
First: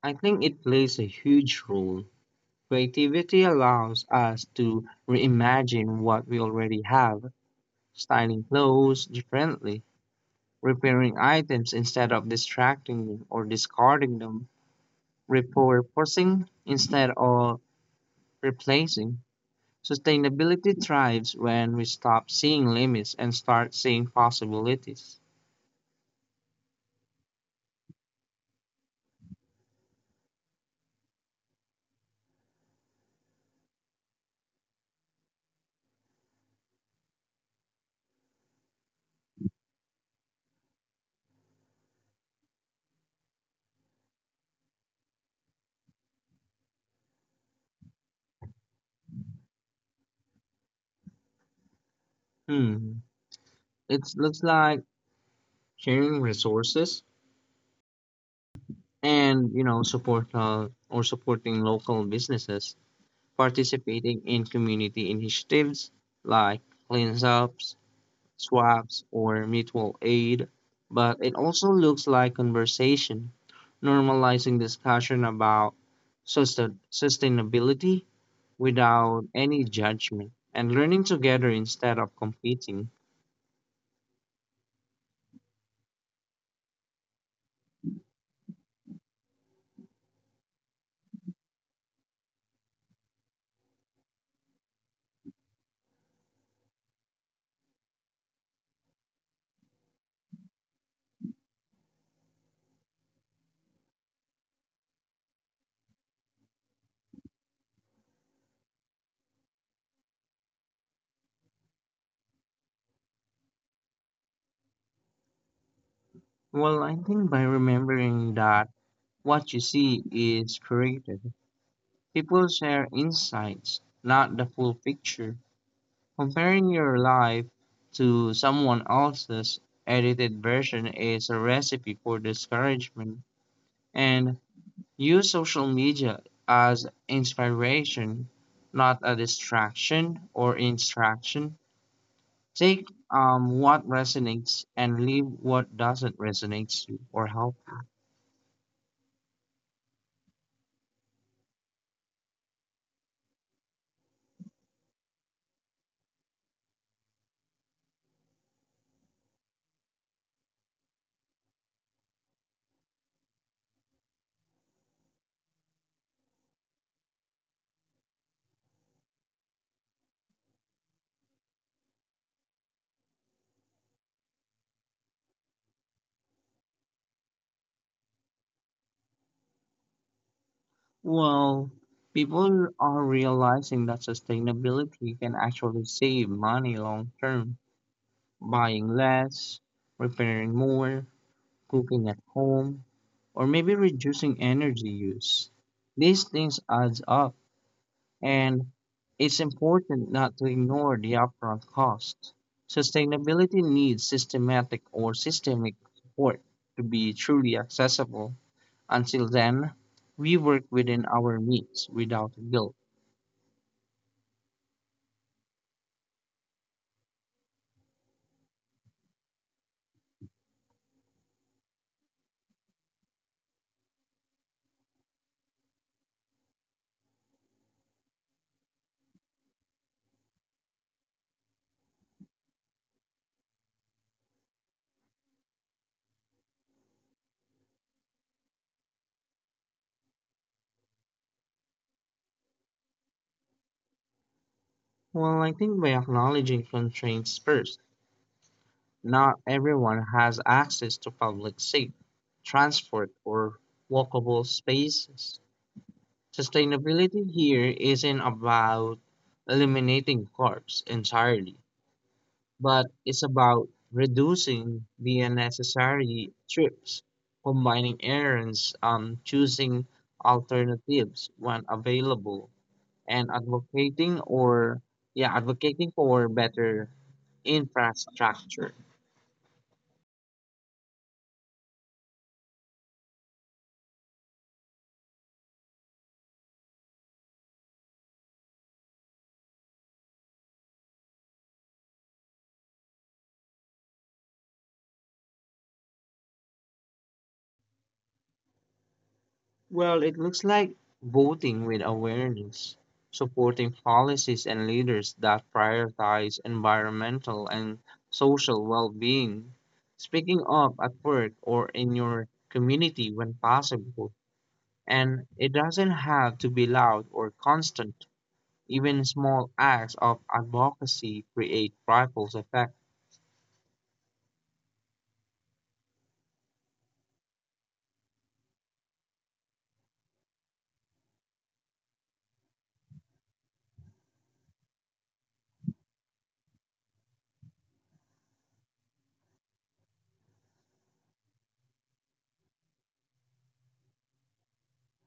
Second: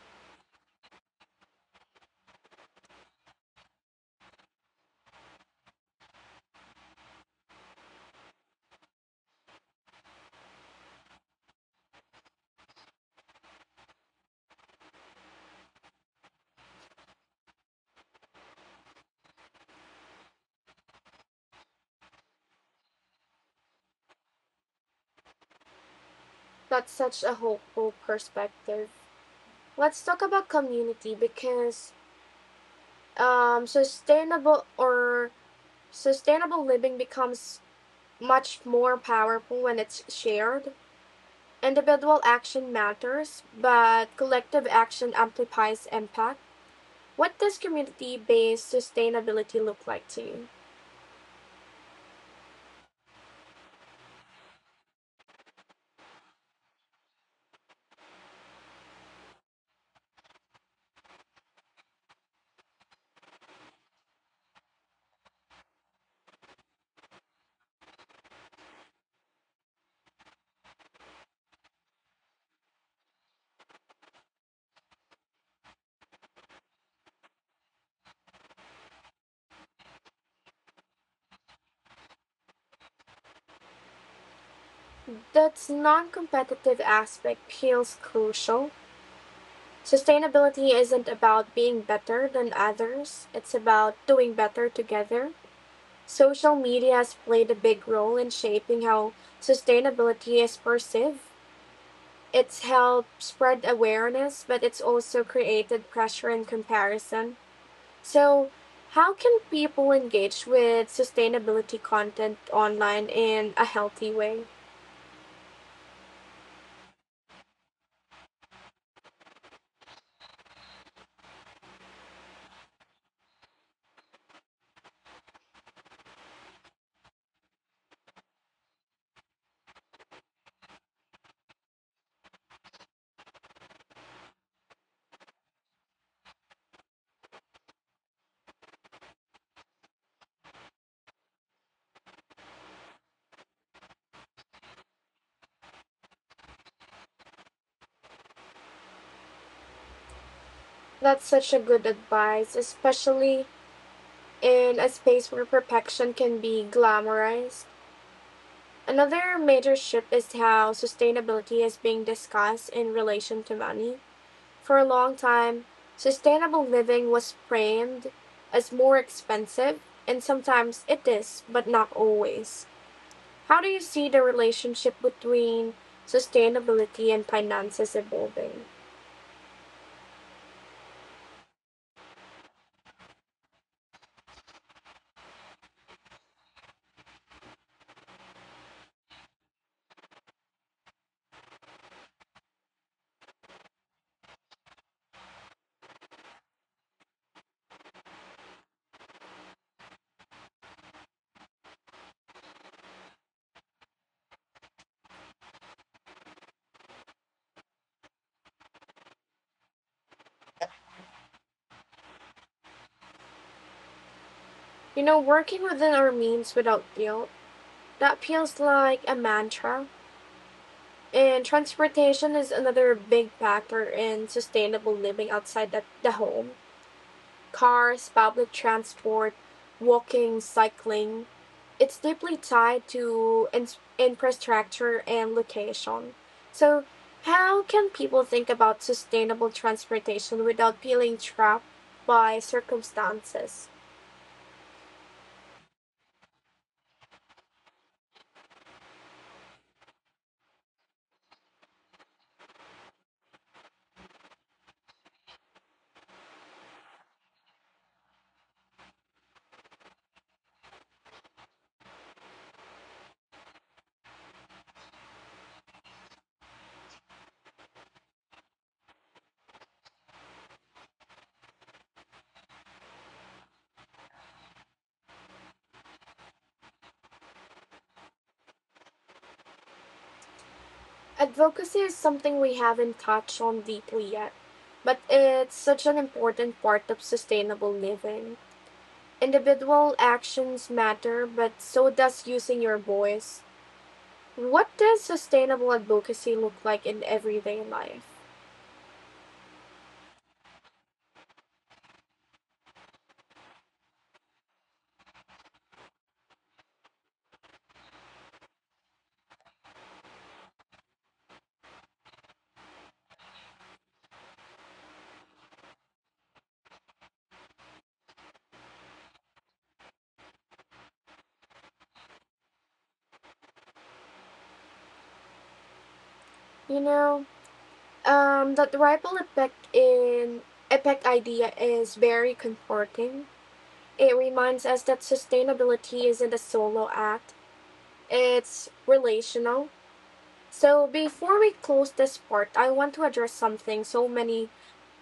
Speaker 2: I think it plays a huge role. Creativity allows us to reimagine what we already have, styling clothes differently, repairing items instead of distracting them or discarding them, repurposing instead of replacing. Sustainability thrives when we stop seeing limits and start seeing possibilities.
Speaker 1: That's such a hopeful perspective. Let's talk about community because um, sustainable or sustainable living becomes much more powerful when it's shared. Individual action matters, but collective action amplifies impact. What does community based sustainability look like to you?
Speaker 2: Hmm. It looks like sharing resources and support or supporting local businesses, participating in community initiatives like cleanups, swaps, or mutual aid. But it also looks like conversation, normalizing discussion about sustainability without any judgment and learning together instead of competing.
Speaker 1: That non competitive aspect feels crucial. Sustainability isn't about being better than others, it's about doing better together. Social media has played a big role in shaping how sustainability is perceived. It's helped spread awareness, but it's also created pressure and comparison. So, how can people engage with sustainability content online in a healthy way?
Speaker 2: Well, I think by remembering that what you see is curated. People share insights, not the full picture. Comparing your life to someone else's edited version is a recipe for discouragement. And use social media as inspiration, not a distraction or instruction. Take what resonates and leave what doesn't resonate you or help.
Speaker 1: That's such a good advice, especially in a space where perfection can be glamorized. Another major shift is how sustainability is being discussed in relation to money. For a long time, sustainable living was framed as more expensive, and sometimes it is, but not always. How do you see the relationship between sustainability and finances evolving?
Speaker 2: Well, people are realizing that sustainability can actually save money long term, buying less, repairing more, cooking at home, or maybe reducing energy use. These things adds up, and it's important not to ignore the upfront cost. Sustainability needs systematic or systemic support to be truly accessible. Until then, we work within our means without guilt.
Speaker 1: You know, working within our means without guilt, that feels like a mantra. And transportation is another big factor in sustainable living outside the home. Cars, public transport, walking, cycling. It's deeply tied to infrastructure and location. So, how can people think about sustainable transportation without feeling trapped by circumstances?
Speaker 2: Well, I think by acknowledging constraints first, not everyone has access to public safe transport or walkable spaces. Sustainability here isn't about eliminating cars entirely, but it's about reducing the unnecessary trips, combining errands, choosing alternatives when available, and advocating for better infrastructure.
Speaker 1: Advocacy is something we haven't touched on deeply yet, but it's such an important part of sustainable living. Individual actions matter, but so does using your voice. What does sustainable advocacy look like in everyday life?
Speaker 2: Well, it looks like voting with awareness, supporting policies and leaders that prioritize environmental and social well being, speaking up at work or in your community when possible. And it doesn't have to be loud or constant. Even small acts of advocacy create ripples effect.
Speaker 1: You know, that ripple effect in effect idea is very comforting. It reminds us that sustainability isn't a solo act; it's relational. So before we close this part, I want to address something so many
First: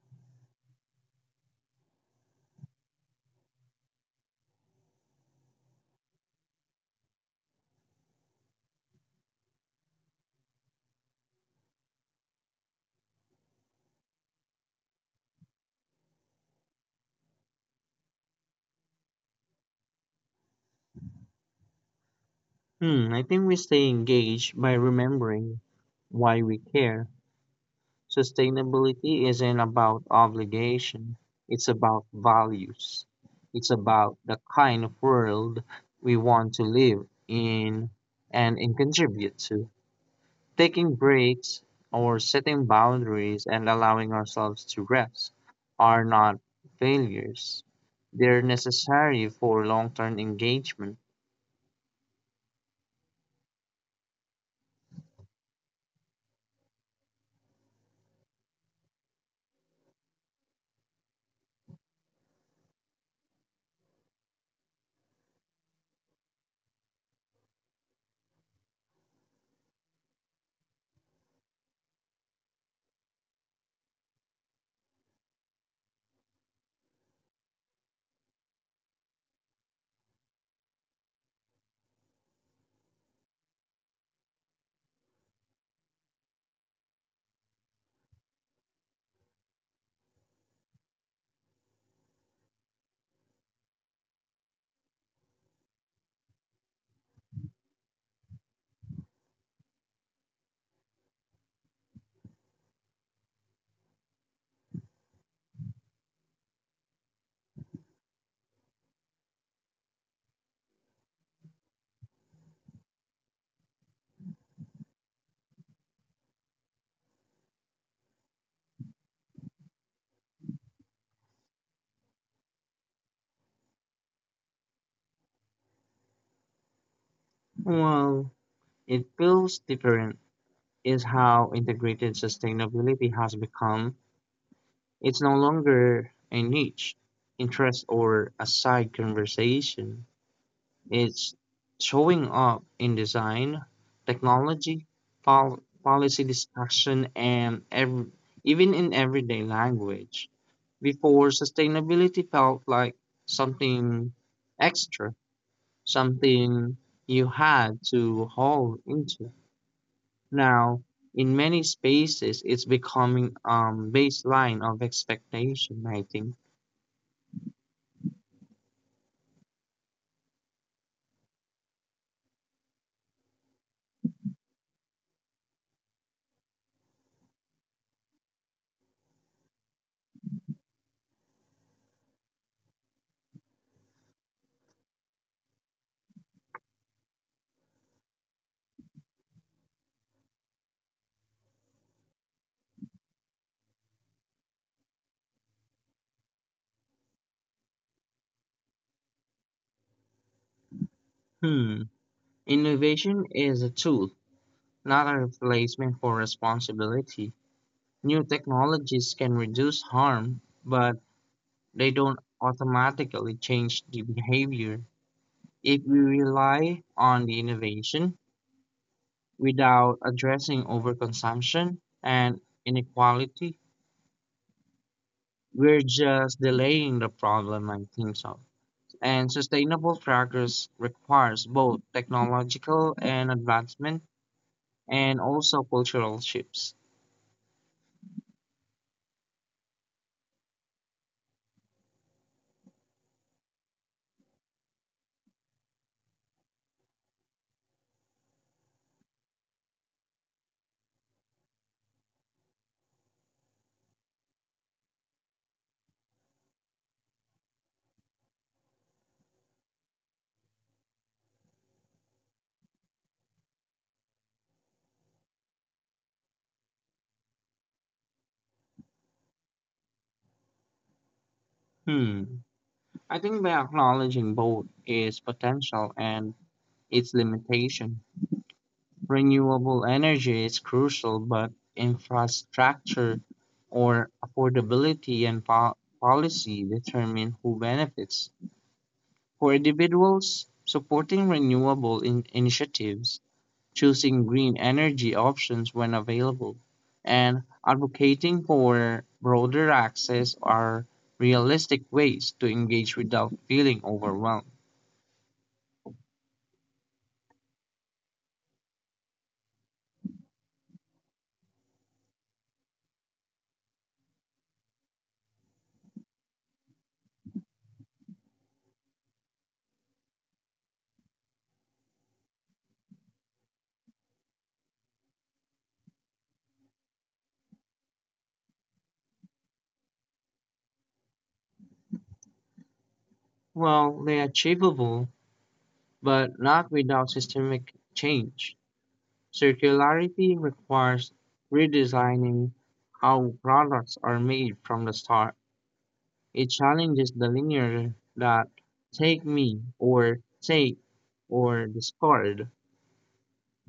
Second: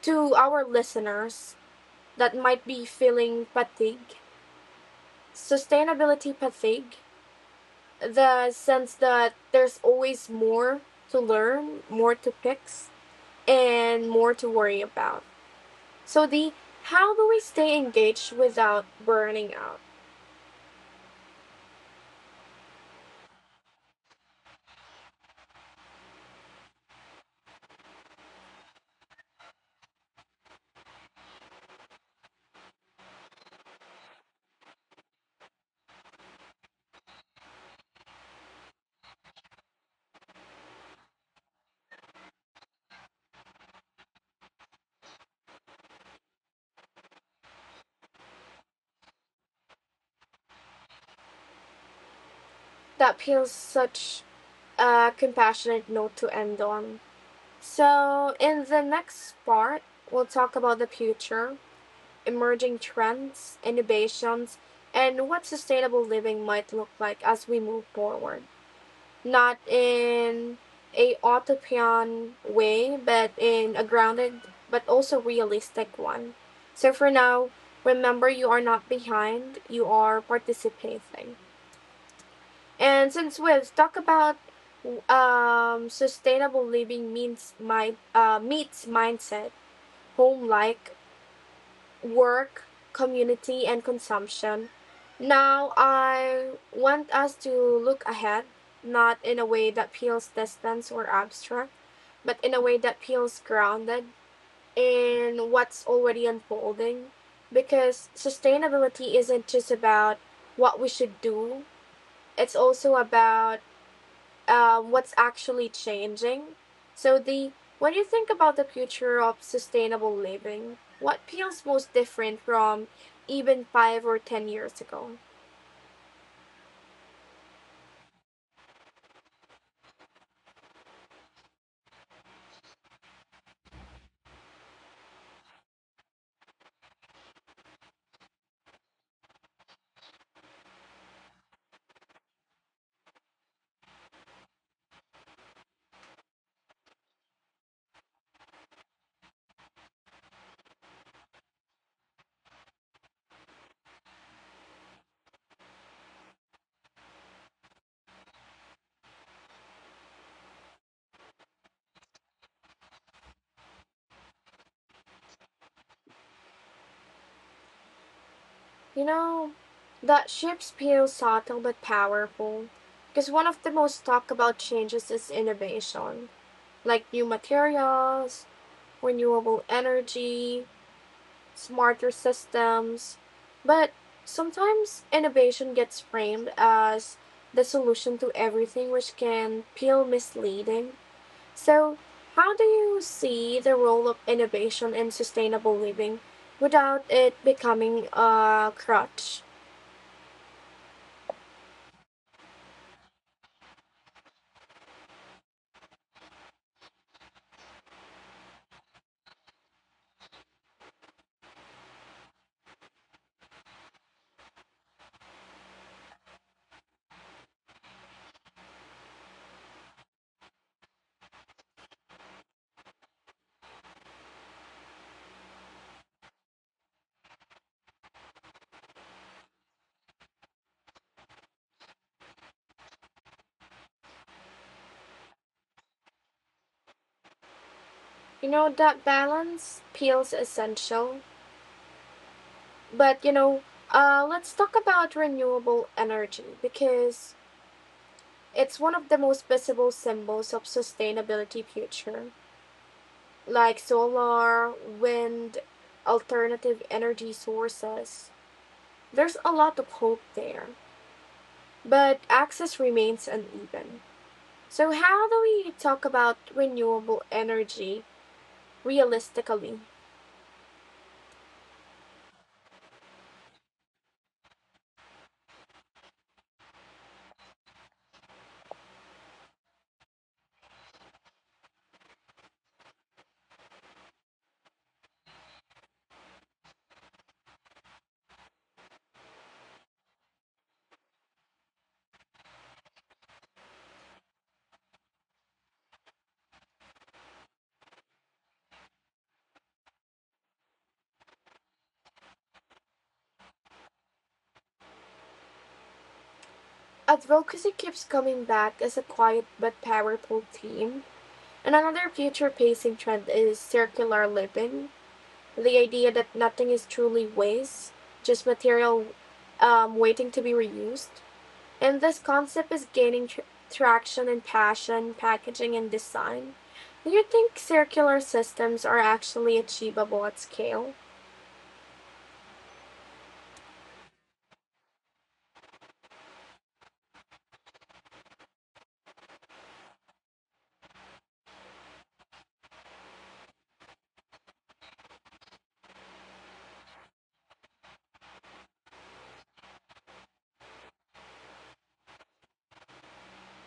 Speaker 1: to our listeners that might be feeling fatigue, sustainability fatigue, the sense that there's always more to learn, more to fix, and more to worry about. So the how do we stay engaged without burning out?
Speaker 2: Hmm, I think we stay engaged by remembering why we care. Sustainability isn't about obligation, it's about values. It's about the kind of world we want to live in and contribute to. Taking breaks or setting boundaries and allowing ourselves to rest are not failures. They're necessary for long term engagement.
Speaker 1: That feels such a compassionate note to end on. So in the next part, we'll talk about the future, emerging trends, innovations, and what sustainable living might look like as we move forward. Not in a utopian way, but in a grounded but also realistic one. So for now, remember you are not behind, you are participating. And since we've talked about sustainable living means my meets mindset, home like work, community, and consumption. Now, I want us to look ahead, not in a way that feels distant or abstract, but in a way that feels grounded in what's already unfolding. Because sustainability isn't just about what we should do, it's also about what's actually changing. So the when you think about the future of sustainable living, what feels most different from even 5 or 10 years ago?
Speaker 2: Well, it feels different is how integrated sustainability has become. It's no longer a niche, interest, or a side conversation. It's showing up in design, technology, policy discussion, and even in everyday language. Before, sustainability felt like something extra, something you had to haul into. Now, in many spaces, it's becoming baseline of expectation, I think.
Speaker 1: You know, that shift feels subtle but powerful because one of the most talked about changes is innovation, like new materials, renewable energy, smarter systems. But sometimes innovation gets framed as the solution to everything, which can feel misleading. So, how do you see the role of innovation in sustainable living without it becoming a crutch?
Speaker 2: Hmm. Innovation is a tool, not a replacement for responsibility. New technologies can reduce harm, but they don't automatically change the behavior. If we rely on the innovation without addressing overconsumption and inequality, we're just delaying the problem, I think so. And sustainable progress requires both technological and advancement and also cultural shifts.
Speaker 1: You know, that balance feels essential. But, let's talk about renewable energy because it's one of the most visible symbols of sustainability future. Like solar, wind, alternative energy sources. There's a lot of hope there, but access remains uneven. So, how do we talk about renewable energy realistically?
Speaker 2: Hmm. I think by acknowledging both its potential and its limitation, renewable energy is crucial, but infrastructure or affordability and policy determine who benefits. For individuals, supporting renewable initiatives, choosing green energy options when available, and advocating for broader access are realistic ways to engage without feeling overwhelmed.
Speaker 1: Advocacy keeps coming back as a quiet but powerful theme. And another future pacing trend is circular living, the idea that nothing is truly waste, just material waiting to be reused. And this concept is gaining traction in passion, packaging, and design. Do you think circular systems are actually achievable at scale?
Speaker 2: Well, they're achievable, but not without systemic change. Circularity requires redesigning how products are made from the start. It challenges the linear that take me or take or discard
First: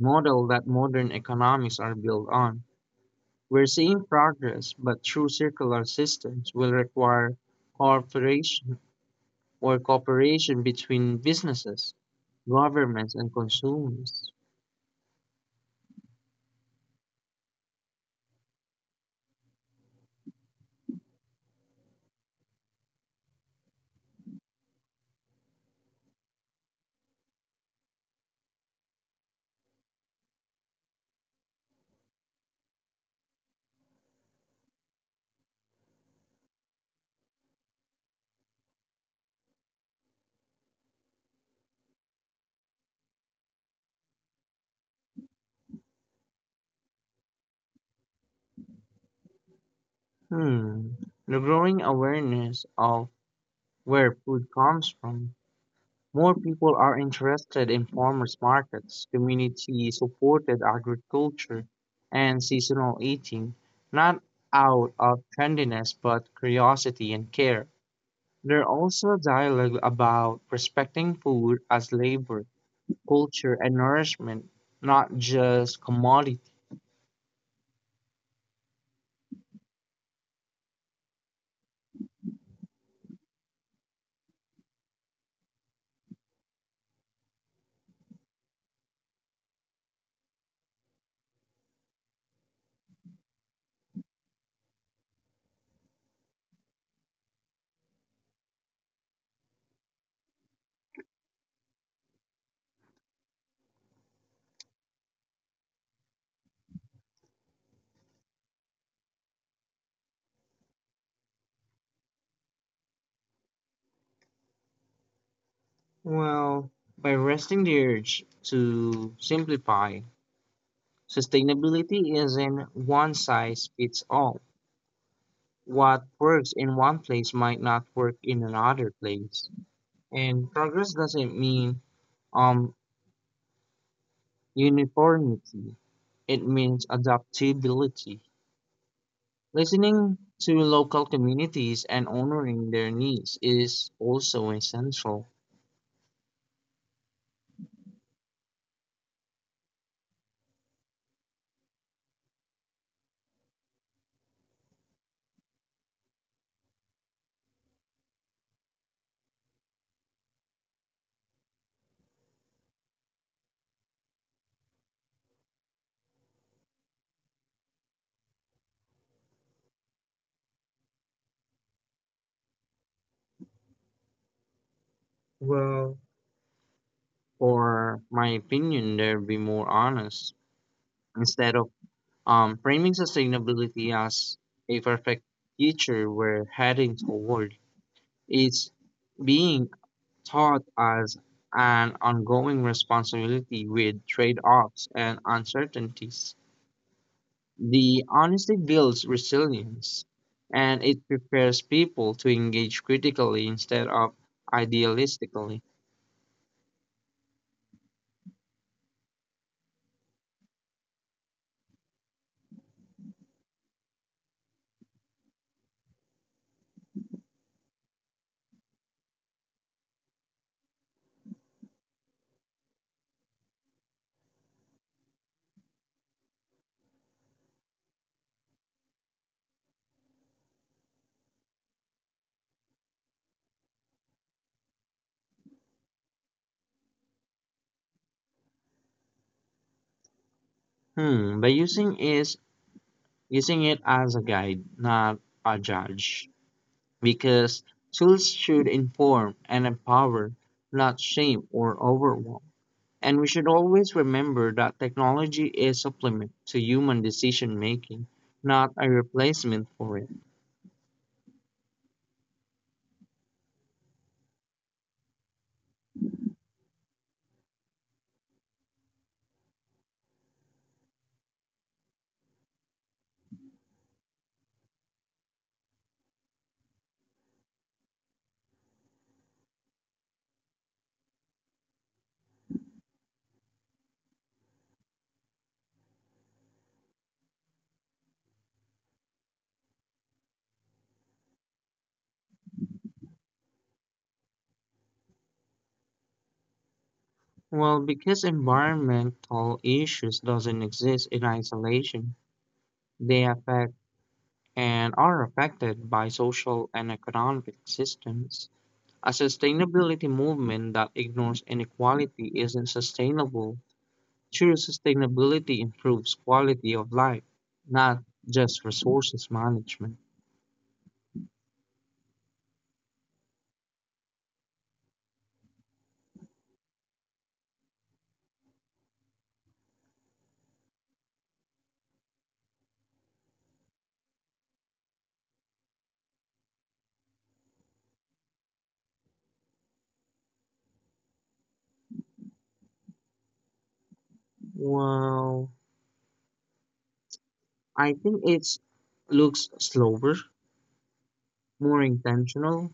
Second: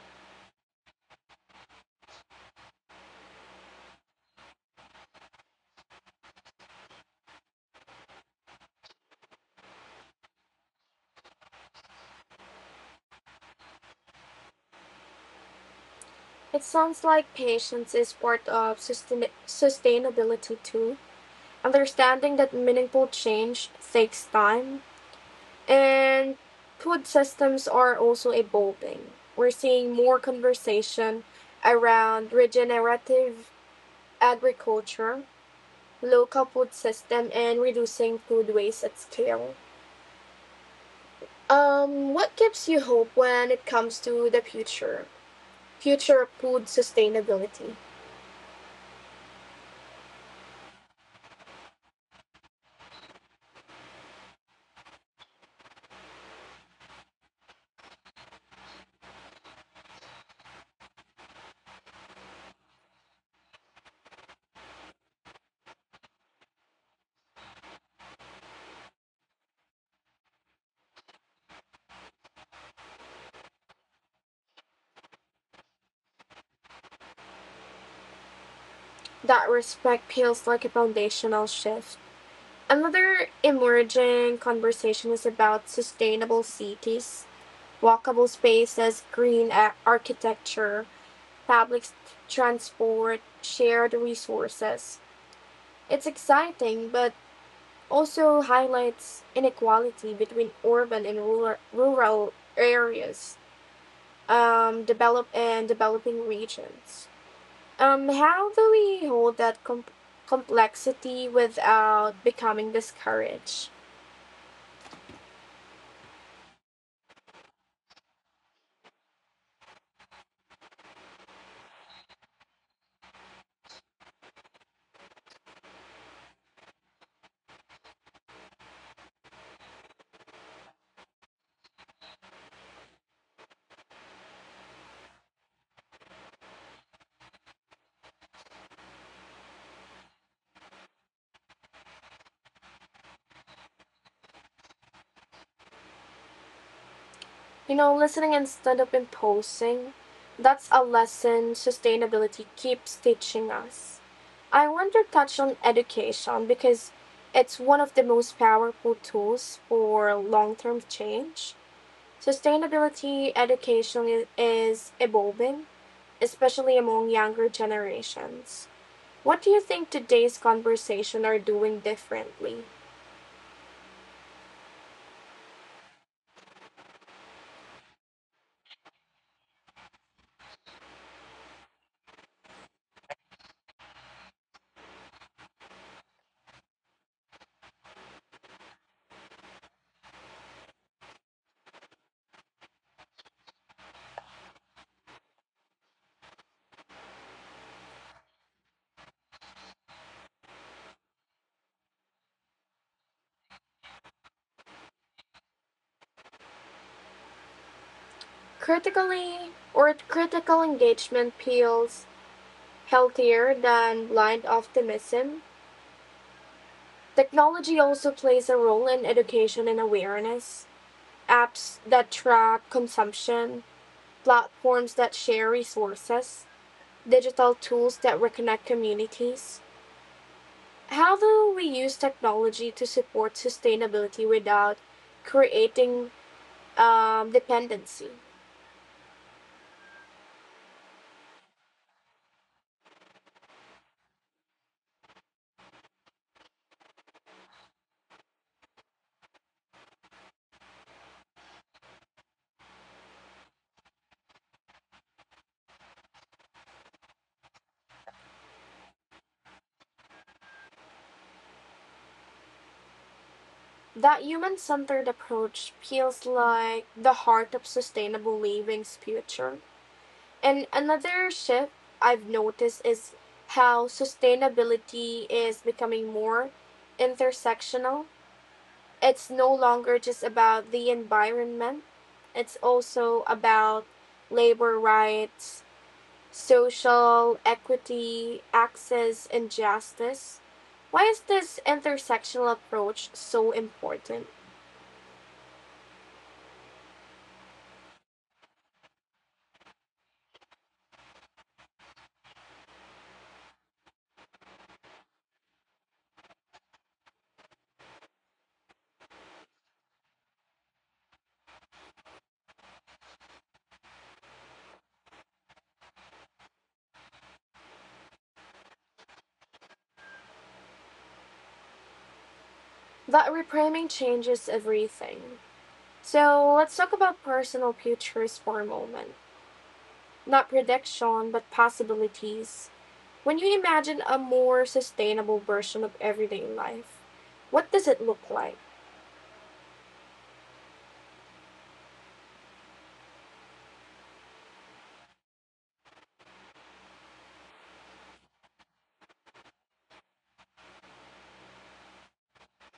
Speaker 2: model that modern economies are built on. We're seeing progress, but true circular systems will require cooperation or cooperation between businesses, governments, and consumers.
Speaker 1: It sounds like patience is part of sustainability too. Understanding that meaningful change takes time. And food systems are also evolving. We're seeing more conversation around regenerative agriculture, local food system and reducing food waste at scale. What gives you hope when it comes to the future? Future of food sustainability.
Speaker 2: Hmm. The growing awareness of where food comes from. More people are interested in farmers markets, community supported agriculture, and seasonal eating, not out of trendiness but curiosity and care. There are also dialogue about respecting food as labor, culture, and nourishment, not just commodity.
Speaker 1: That respect feels like a foundational shift. Another emerging conversation is about sustainable cities, walkable spaces, architecture, public s- transport, shared resources. It's exciting, but also highlights inequality between urban and rural areas, develop and developing regions. How do we hold that complexity without becoming discouraged?
Speaker 2: Well, by resting the urge to simplify, sustainability isn't one size fits all. What works in one place might not work in another place. And progress doesn't mean um uniformity. It means adaptability. Listening to local communities and honoring their needs is also essential.
Speaker 1: You know, listening instead of imposing, that's a lesson sustainability keeps teaching us. I want to touch on education because it's one of the most powerful tools for long term change. Sustainability education is evolving, especially among younger generations. What do you think today's conversation are doing differently?
Speaker 2: Well, for my opinion, there be more honest instead of framing sustainability as a perfect future we're heading toward. It's being taught as an ongoing responsibility with trade-offs and uncertainties. The honesty builds resilience and it prepares people to engage critically instead of idealistically.
Speaker 1: Critically or critical engagement feels healthier than blind optimism. Technology also plays a role in education and awareness. Apps that track consumption, platforms that share resources, digital tools that reconnect communities. How do we use technology to support sustainability without creating dependency?
Speaker 2: Hmm, by using it as a guide, not a judge. Because tools should inform and empower, not shame or overwhelm. And we should always remember that technology is a supplement to human decision making, not a replacement for it.
Speaker 1: That human centered approach feels like the heart of sustainable living's future. And another shift I've noticed is how sustainability is becoming more intersectional. It's no longer just about the environment, it's also about labor rights, social equity, access, and justice. Why is this intersectional approach so important?
Speaker 2: Well, because environmental issues doesn't exist in isolation, they affect and are affected by social and economic systems. A sustainability movement that ignores inequality isn't sustainable. True sustainability improves quality of life, not just resources management.
Speaker 1: That reframing changes everything. So let's talk about personal futures for a moment. Not prediction, but possibilities. When you imagine a more sustainable version of everyday life, what does it look like?
Speaker 2: Well, I think it's looks slower, more intentional,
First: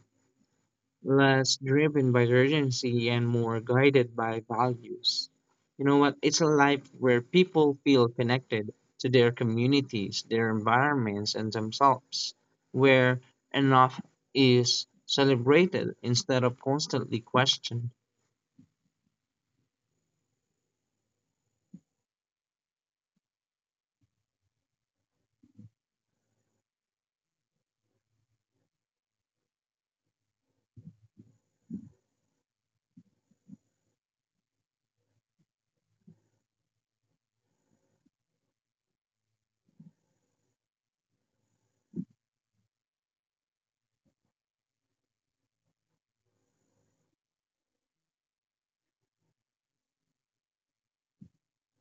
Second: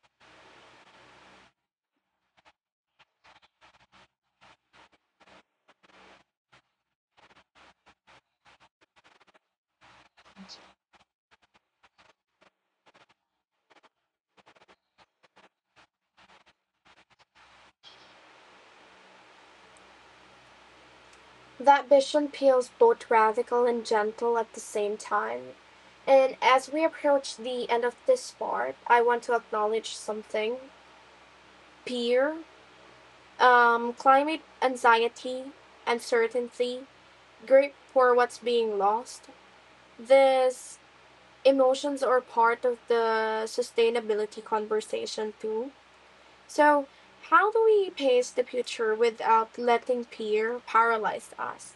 Speaker 2: less driven by urgency and more guided by values. You know what? It's a life where people feel connected to their communities, their environments, and themselves, where enough is celebrated instead of constantly questioned.
Speaker 1: That vision feels both radical and gentle at the same time. And as we approach the end of this part, I want to acknowledge something fear, climate anxiety, uncertainty, grief for what's being lost. These emotions are part of the sustainability conversation, too. So, how do we pace the future without letting fear paralyze us?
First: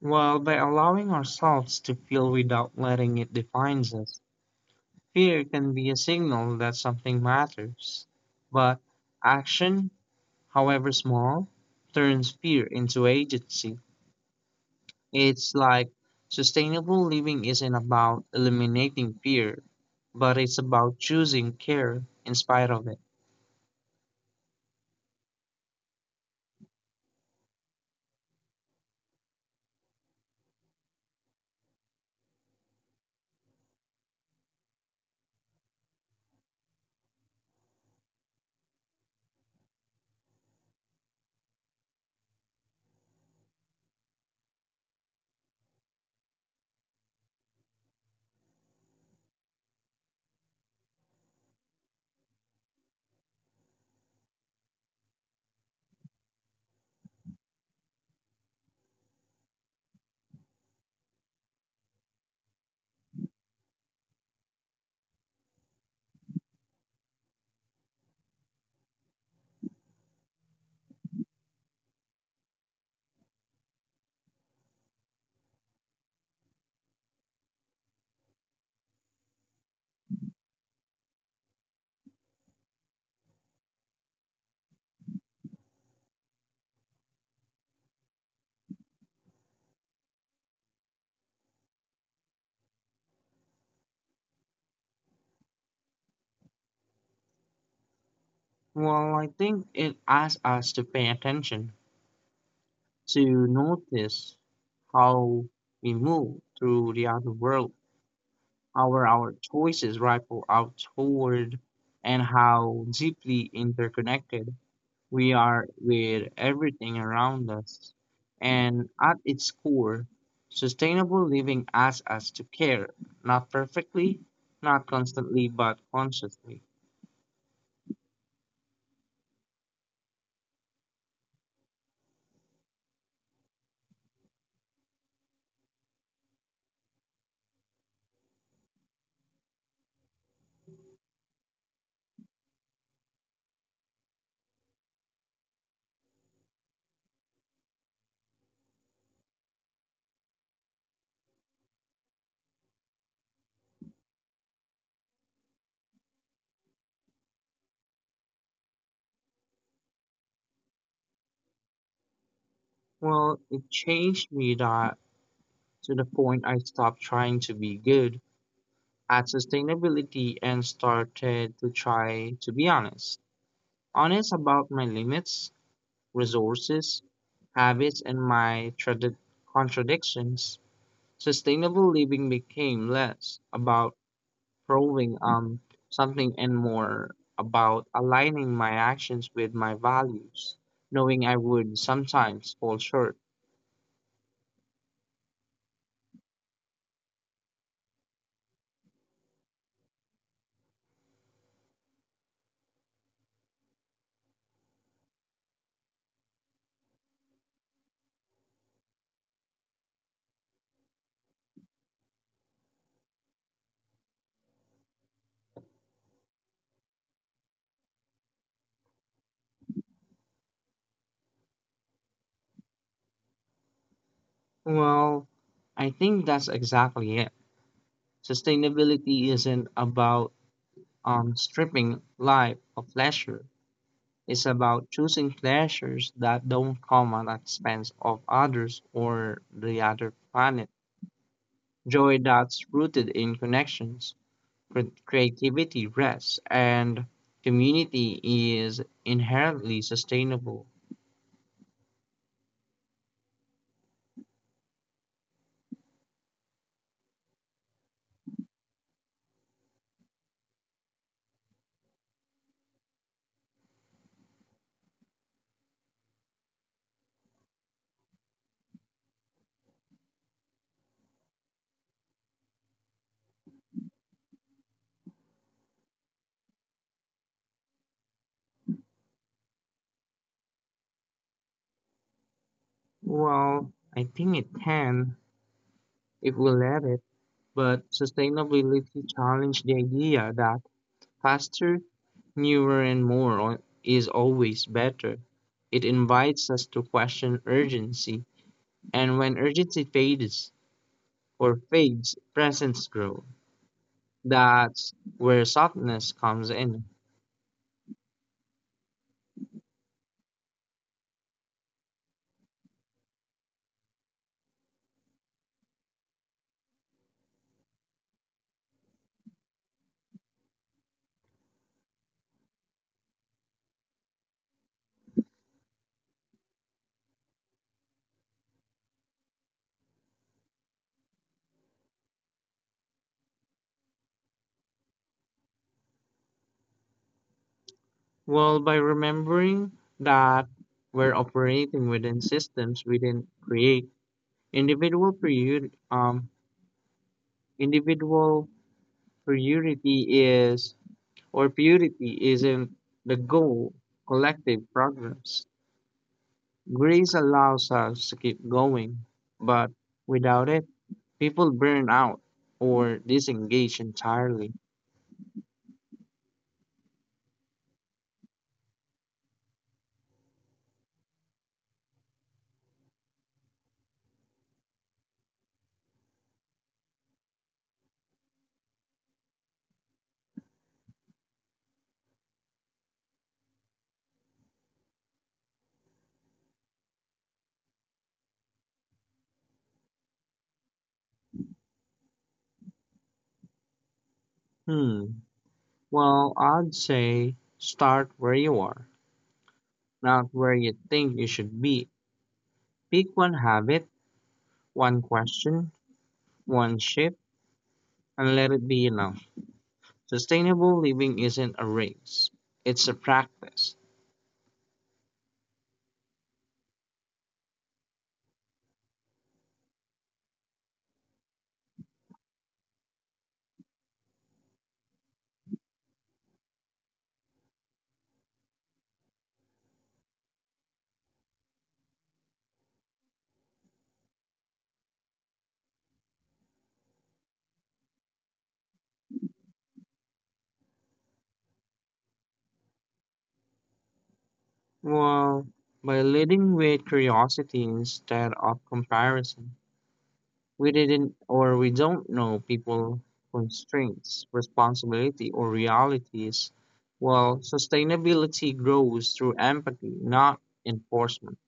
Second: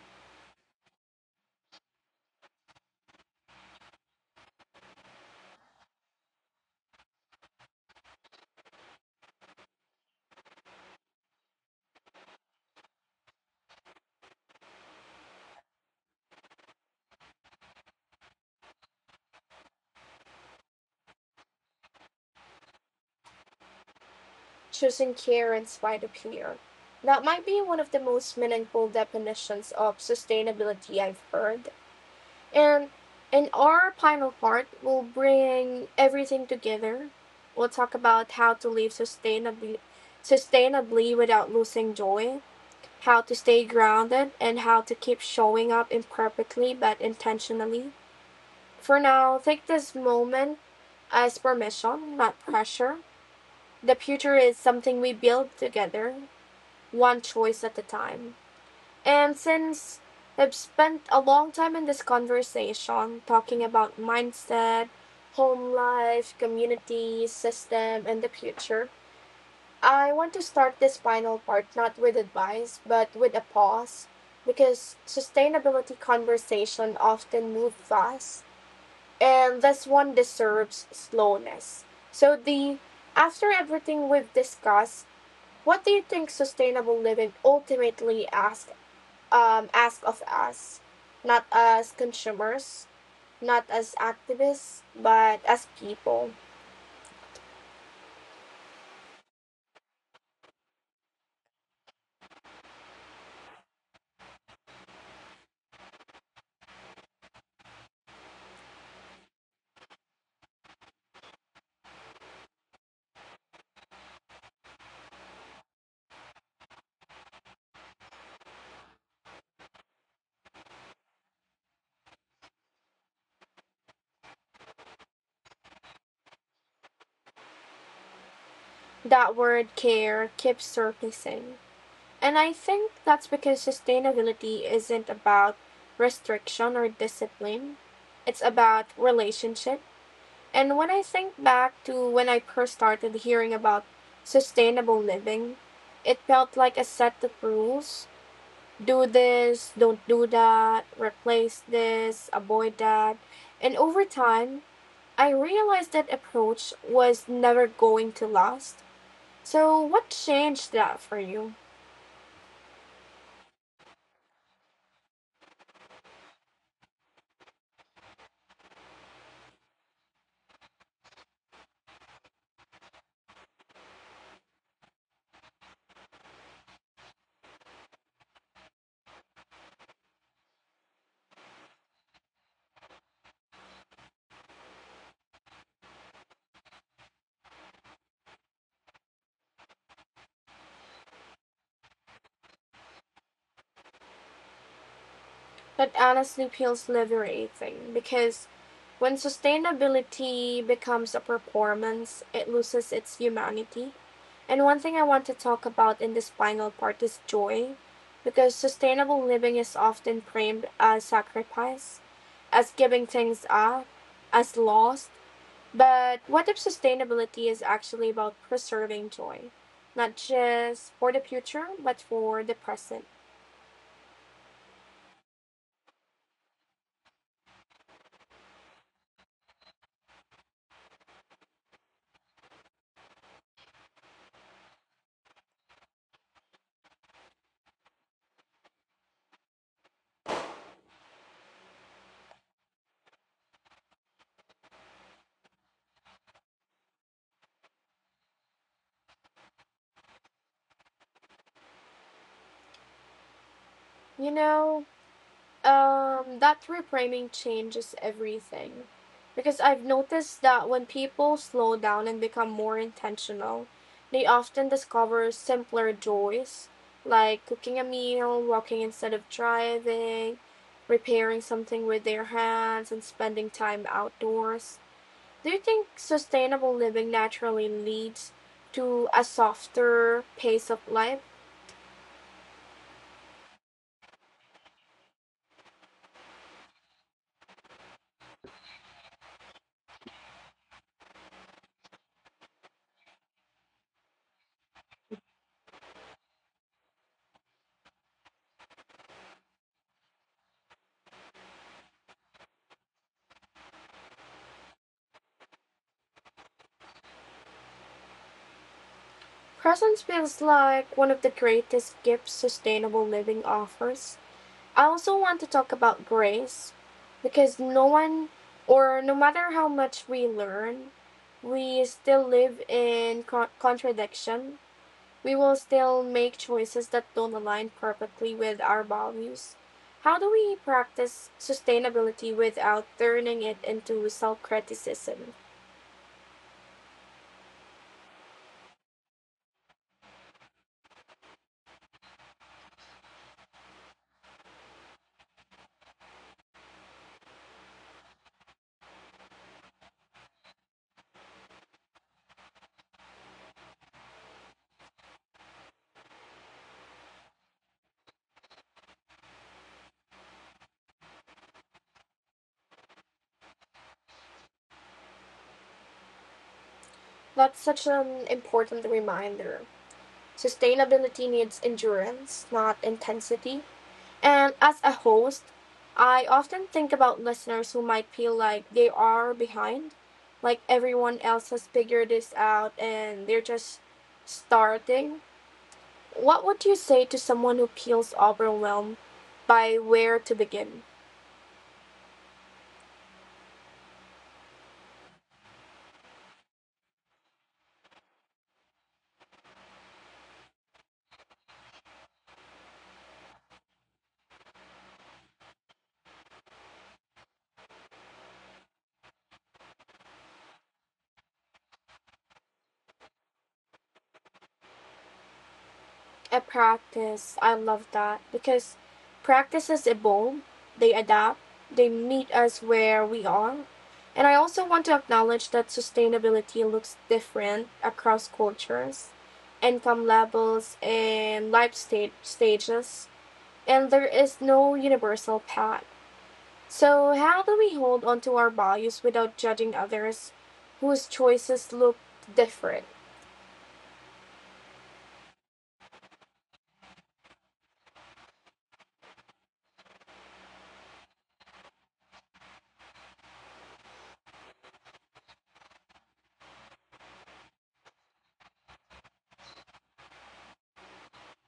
Speaker 2: While by allowing ourselves to feel without letting it define us, fear can be a signal that something matters. But action, however small, turns fear into agency. It's like sustainable living isn't about eliminating fear, but it's about choosing care in spite of it.
Speaker 1: Choosing care in spite of fear. That might be one of the most meaningful definitions of sustainability I've heard. And in our final part, we'll bring everything together. We'll talk about how to live sustainably without losing joy, how to stay grounded, and how to keep showing up imperfectly but intentionally. For now, take this moment as permission, not pressure. The future is something we build together, one choice at a time. And since I've spent a long time in this conversation talking about mindset, home life, community, system, and the future, I want to start this final part not with advice, but with a pause because sustainability conversation often move fast and this one deserves slowness. So the after everything we've discussed, what do you think sustainable living ultimately ask of us? Not as consumers, not as activists, but as people.
Speaker 2: Well, I think it asks us to pay attention, to notice how we move through the outer world, how our choices ripple out toward, and how deeply interconnected we are with everything around us. And at its core, sustainable living asks us to care, not perfectly, not constantly, but consciously.
Speaker 1: That word care keeps surfacing. And I think that's because sustainability isn't about restriction or discipline, it's about relationship. And when I think back to when I first started hearing about sustainable living, it felt like a set of rules: do this, don't do that, replace this, avoid that. And over time, I realized that approach was never going to last. So, what changed that for you?
Speaker 2: Well, it changed me that to the point I stopped trying to be good at sustainability and started to try to be honest. Honest about my limits, resources, habits, and my contradictions. Sustainable living became less about proving something and more about aligning my actions with my values, knowing I would sometimes fall short.
Speaker 1: That honestly feels liberating because when sustainability becomes a performance, it loses its humanity. And one thing I want to talk about in this final part is joy, because sustainable living is often framed as sacrifice, as giving things up, as loss. But what if sustainability is actually about preserving joy, not just for the future, but for the present?
Speaker 2: Well, I think that's exactly it. Sustainability isn't about stripping life of pleasure. It's about choosing pleasures that don't come at the expense of others or the other planet. Joy that's rooted in connections, creativity, rests, and community is inherently sustainable.
Speaker 1: You know, that reframing changes everything. Because I've noticed that when people slow down and become more intentional, they often discover simpler joys, like cooking a meal, walking instead of driving, repairing something with their hands, and spending time outdoors. Do you think sustainable living naturally leads to a softer pace of life?
Speaker 2: Well, I think it can if we let it, but sustainability challenges the idea that faster, newer, and is always better. It invites us to question urgency, and when urgency fades or fades, presence grows. That's where softness comes in.
Speaker 1: Presence feels like one of the greatest gifts sustainable living offers. I also want to talk about grace because no one, or no matter how much we learn, we still live in contradiction. We will still make choices that don't align perfectly with our values. How do we practice sustainability without turning it into self criticism?
Speaker 2: Well, by remembering that we're operating within systems we didn't create, individual priority, um, individual priority is or purity isn't the goal. Collective progress. Grace allows us to keep going, but without it, people burn out or disengage entirely.
Speaker 1: That's such an important reminder. Sustainability needs endurance, not intensity. And as a host, I often think about listeners who might feel like they are behind, like everyone else has figured this out and they're just starting. What would you say to someone who feels overwhelmed by where to begin?
Speaker 2: Hmm. Well, I'd say start where you are, not where you think you should be. Pick one habit, one question, one shift, and let it be enough. Sustainable living isn't a race, it's a practice.
Speaker 1: A practice. I love that because practices evolve, they adapt, they meet us where we are. And I also want to acknowledge that sustainability looks different across cultures, income levels, and stages. And there is no universal path. So, how do we hold on to our values without judging others whose choices look different?
Speaker 2: Well, by leading with curiosity instead of comparison, we didn't or we don't know people constraints, responsibility, or realities. Well, sustainability grows through empathy, not enforcement.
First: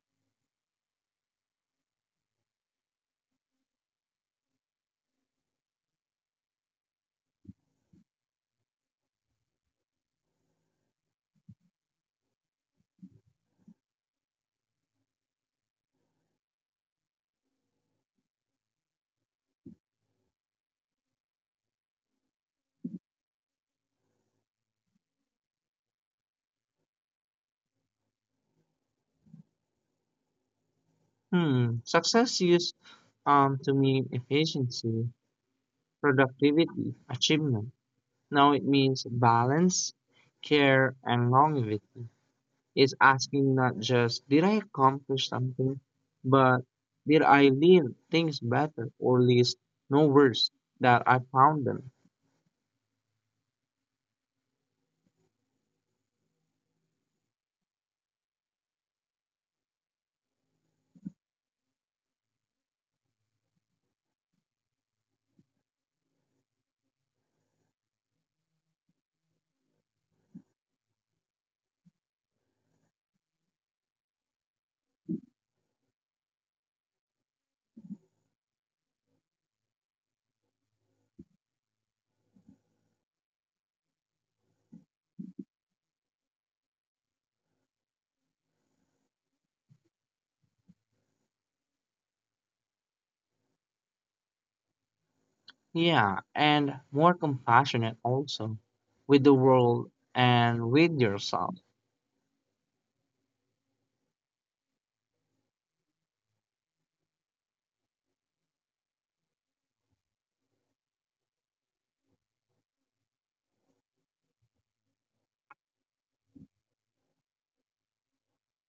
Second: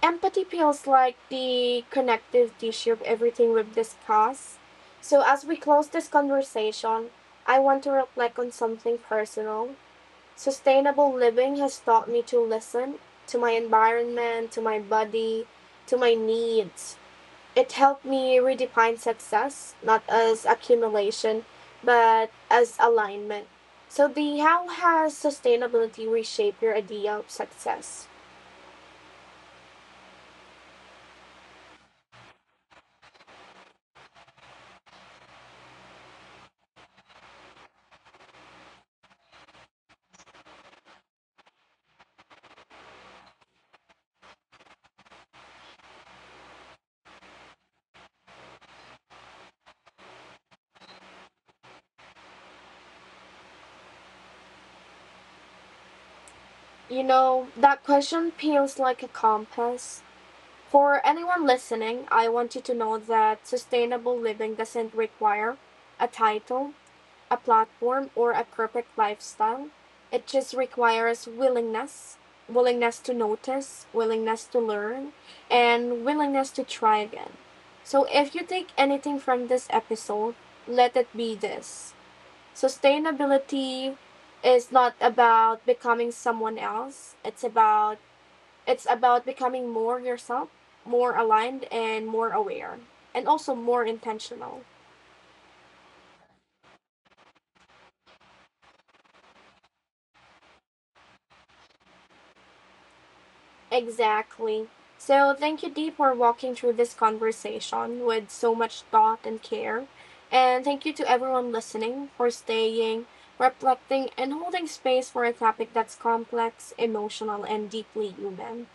Speaker 1: Empathy feels like the connective tissue of everything we've discussed. So, as we close this conversation, I want to reflect on something personal. Sustainable living has taught me to listen to my environment, to my body, to my needs. It helped me redefine success, not as accumulation, but as alignment. So, the how has sustainability reshaped your idea of success?
Speaker 2: Hmm, success used to mean efficiency, productivity, achievement. Now it means balance, care, and longevity. It's asking not just, did I accomplish something, but did I leave things better or least no worse that I found them?
Speaker 1: You know, that question peels like a compass. For anyone listening, I want you to know that sustainable living doesn't require a title, a platform, or a perfect lifestyle. It just requires willingness, willingness to notice, willingness to learn, and willingness to try again. So if you take anything from this episode, let it be this. Sustainability is not about becoming someone else. It's about becoming more yourself, more aligned and more aware and also more intentional.
Speaker 2: Yeah, and more compassionate also with the world and with yourself.
Speaker 1: Exactly. So thank you Dee for walking through this conversation with so much thought and care. And thank you to everyone listening for staying, reflecting and holding space for a topic that's complex, emotional and deeply human.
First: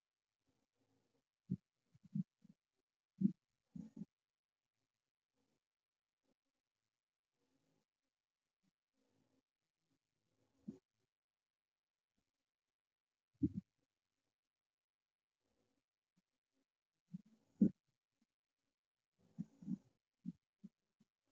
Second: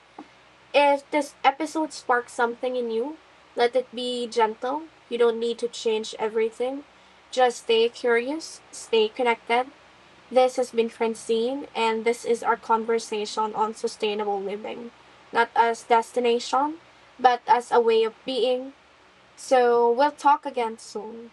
Speaker 1: If this episode sparks something in you, let it be gentle. You don't need to change everything. Just stay curious, stay connected. This has been Francine, and this is our conversation on sustainable living, not as destination, but as a way of being. So we'll talk again soon.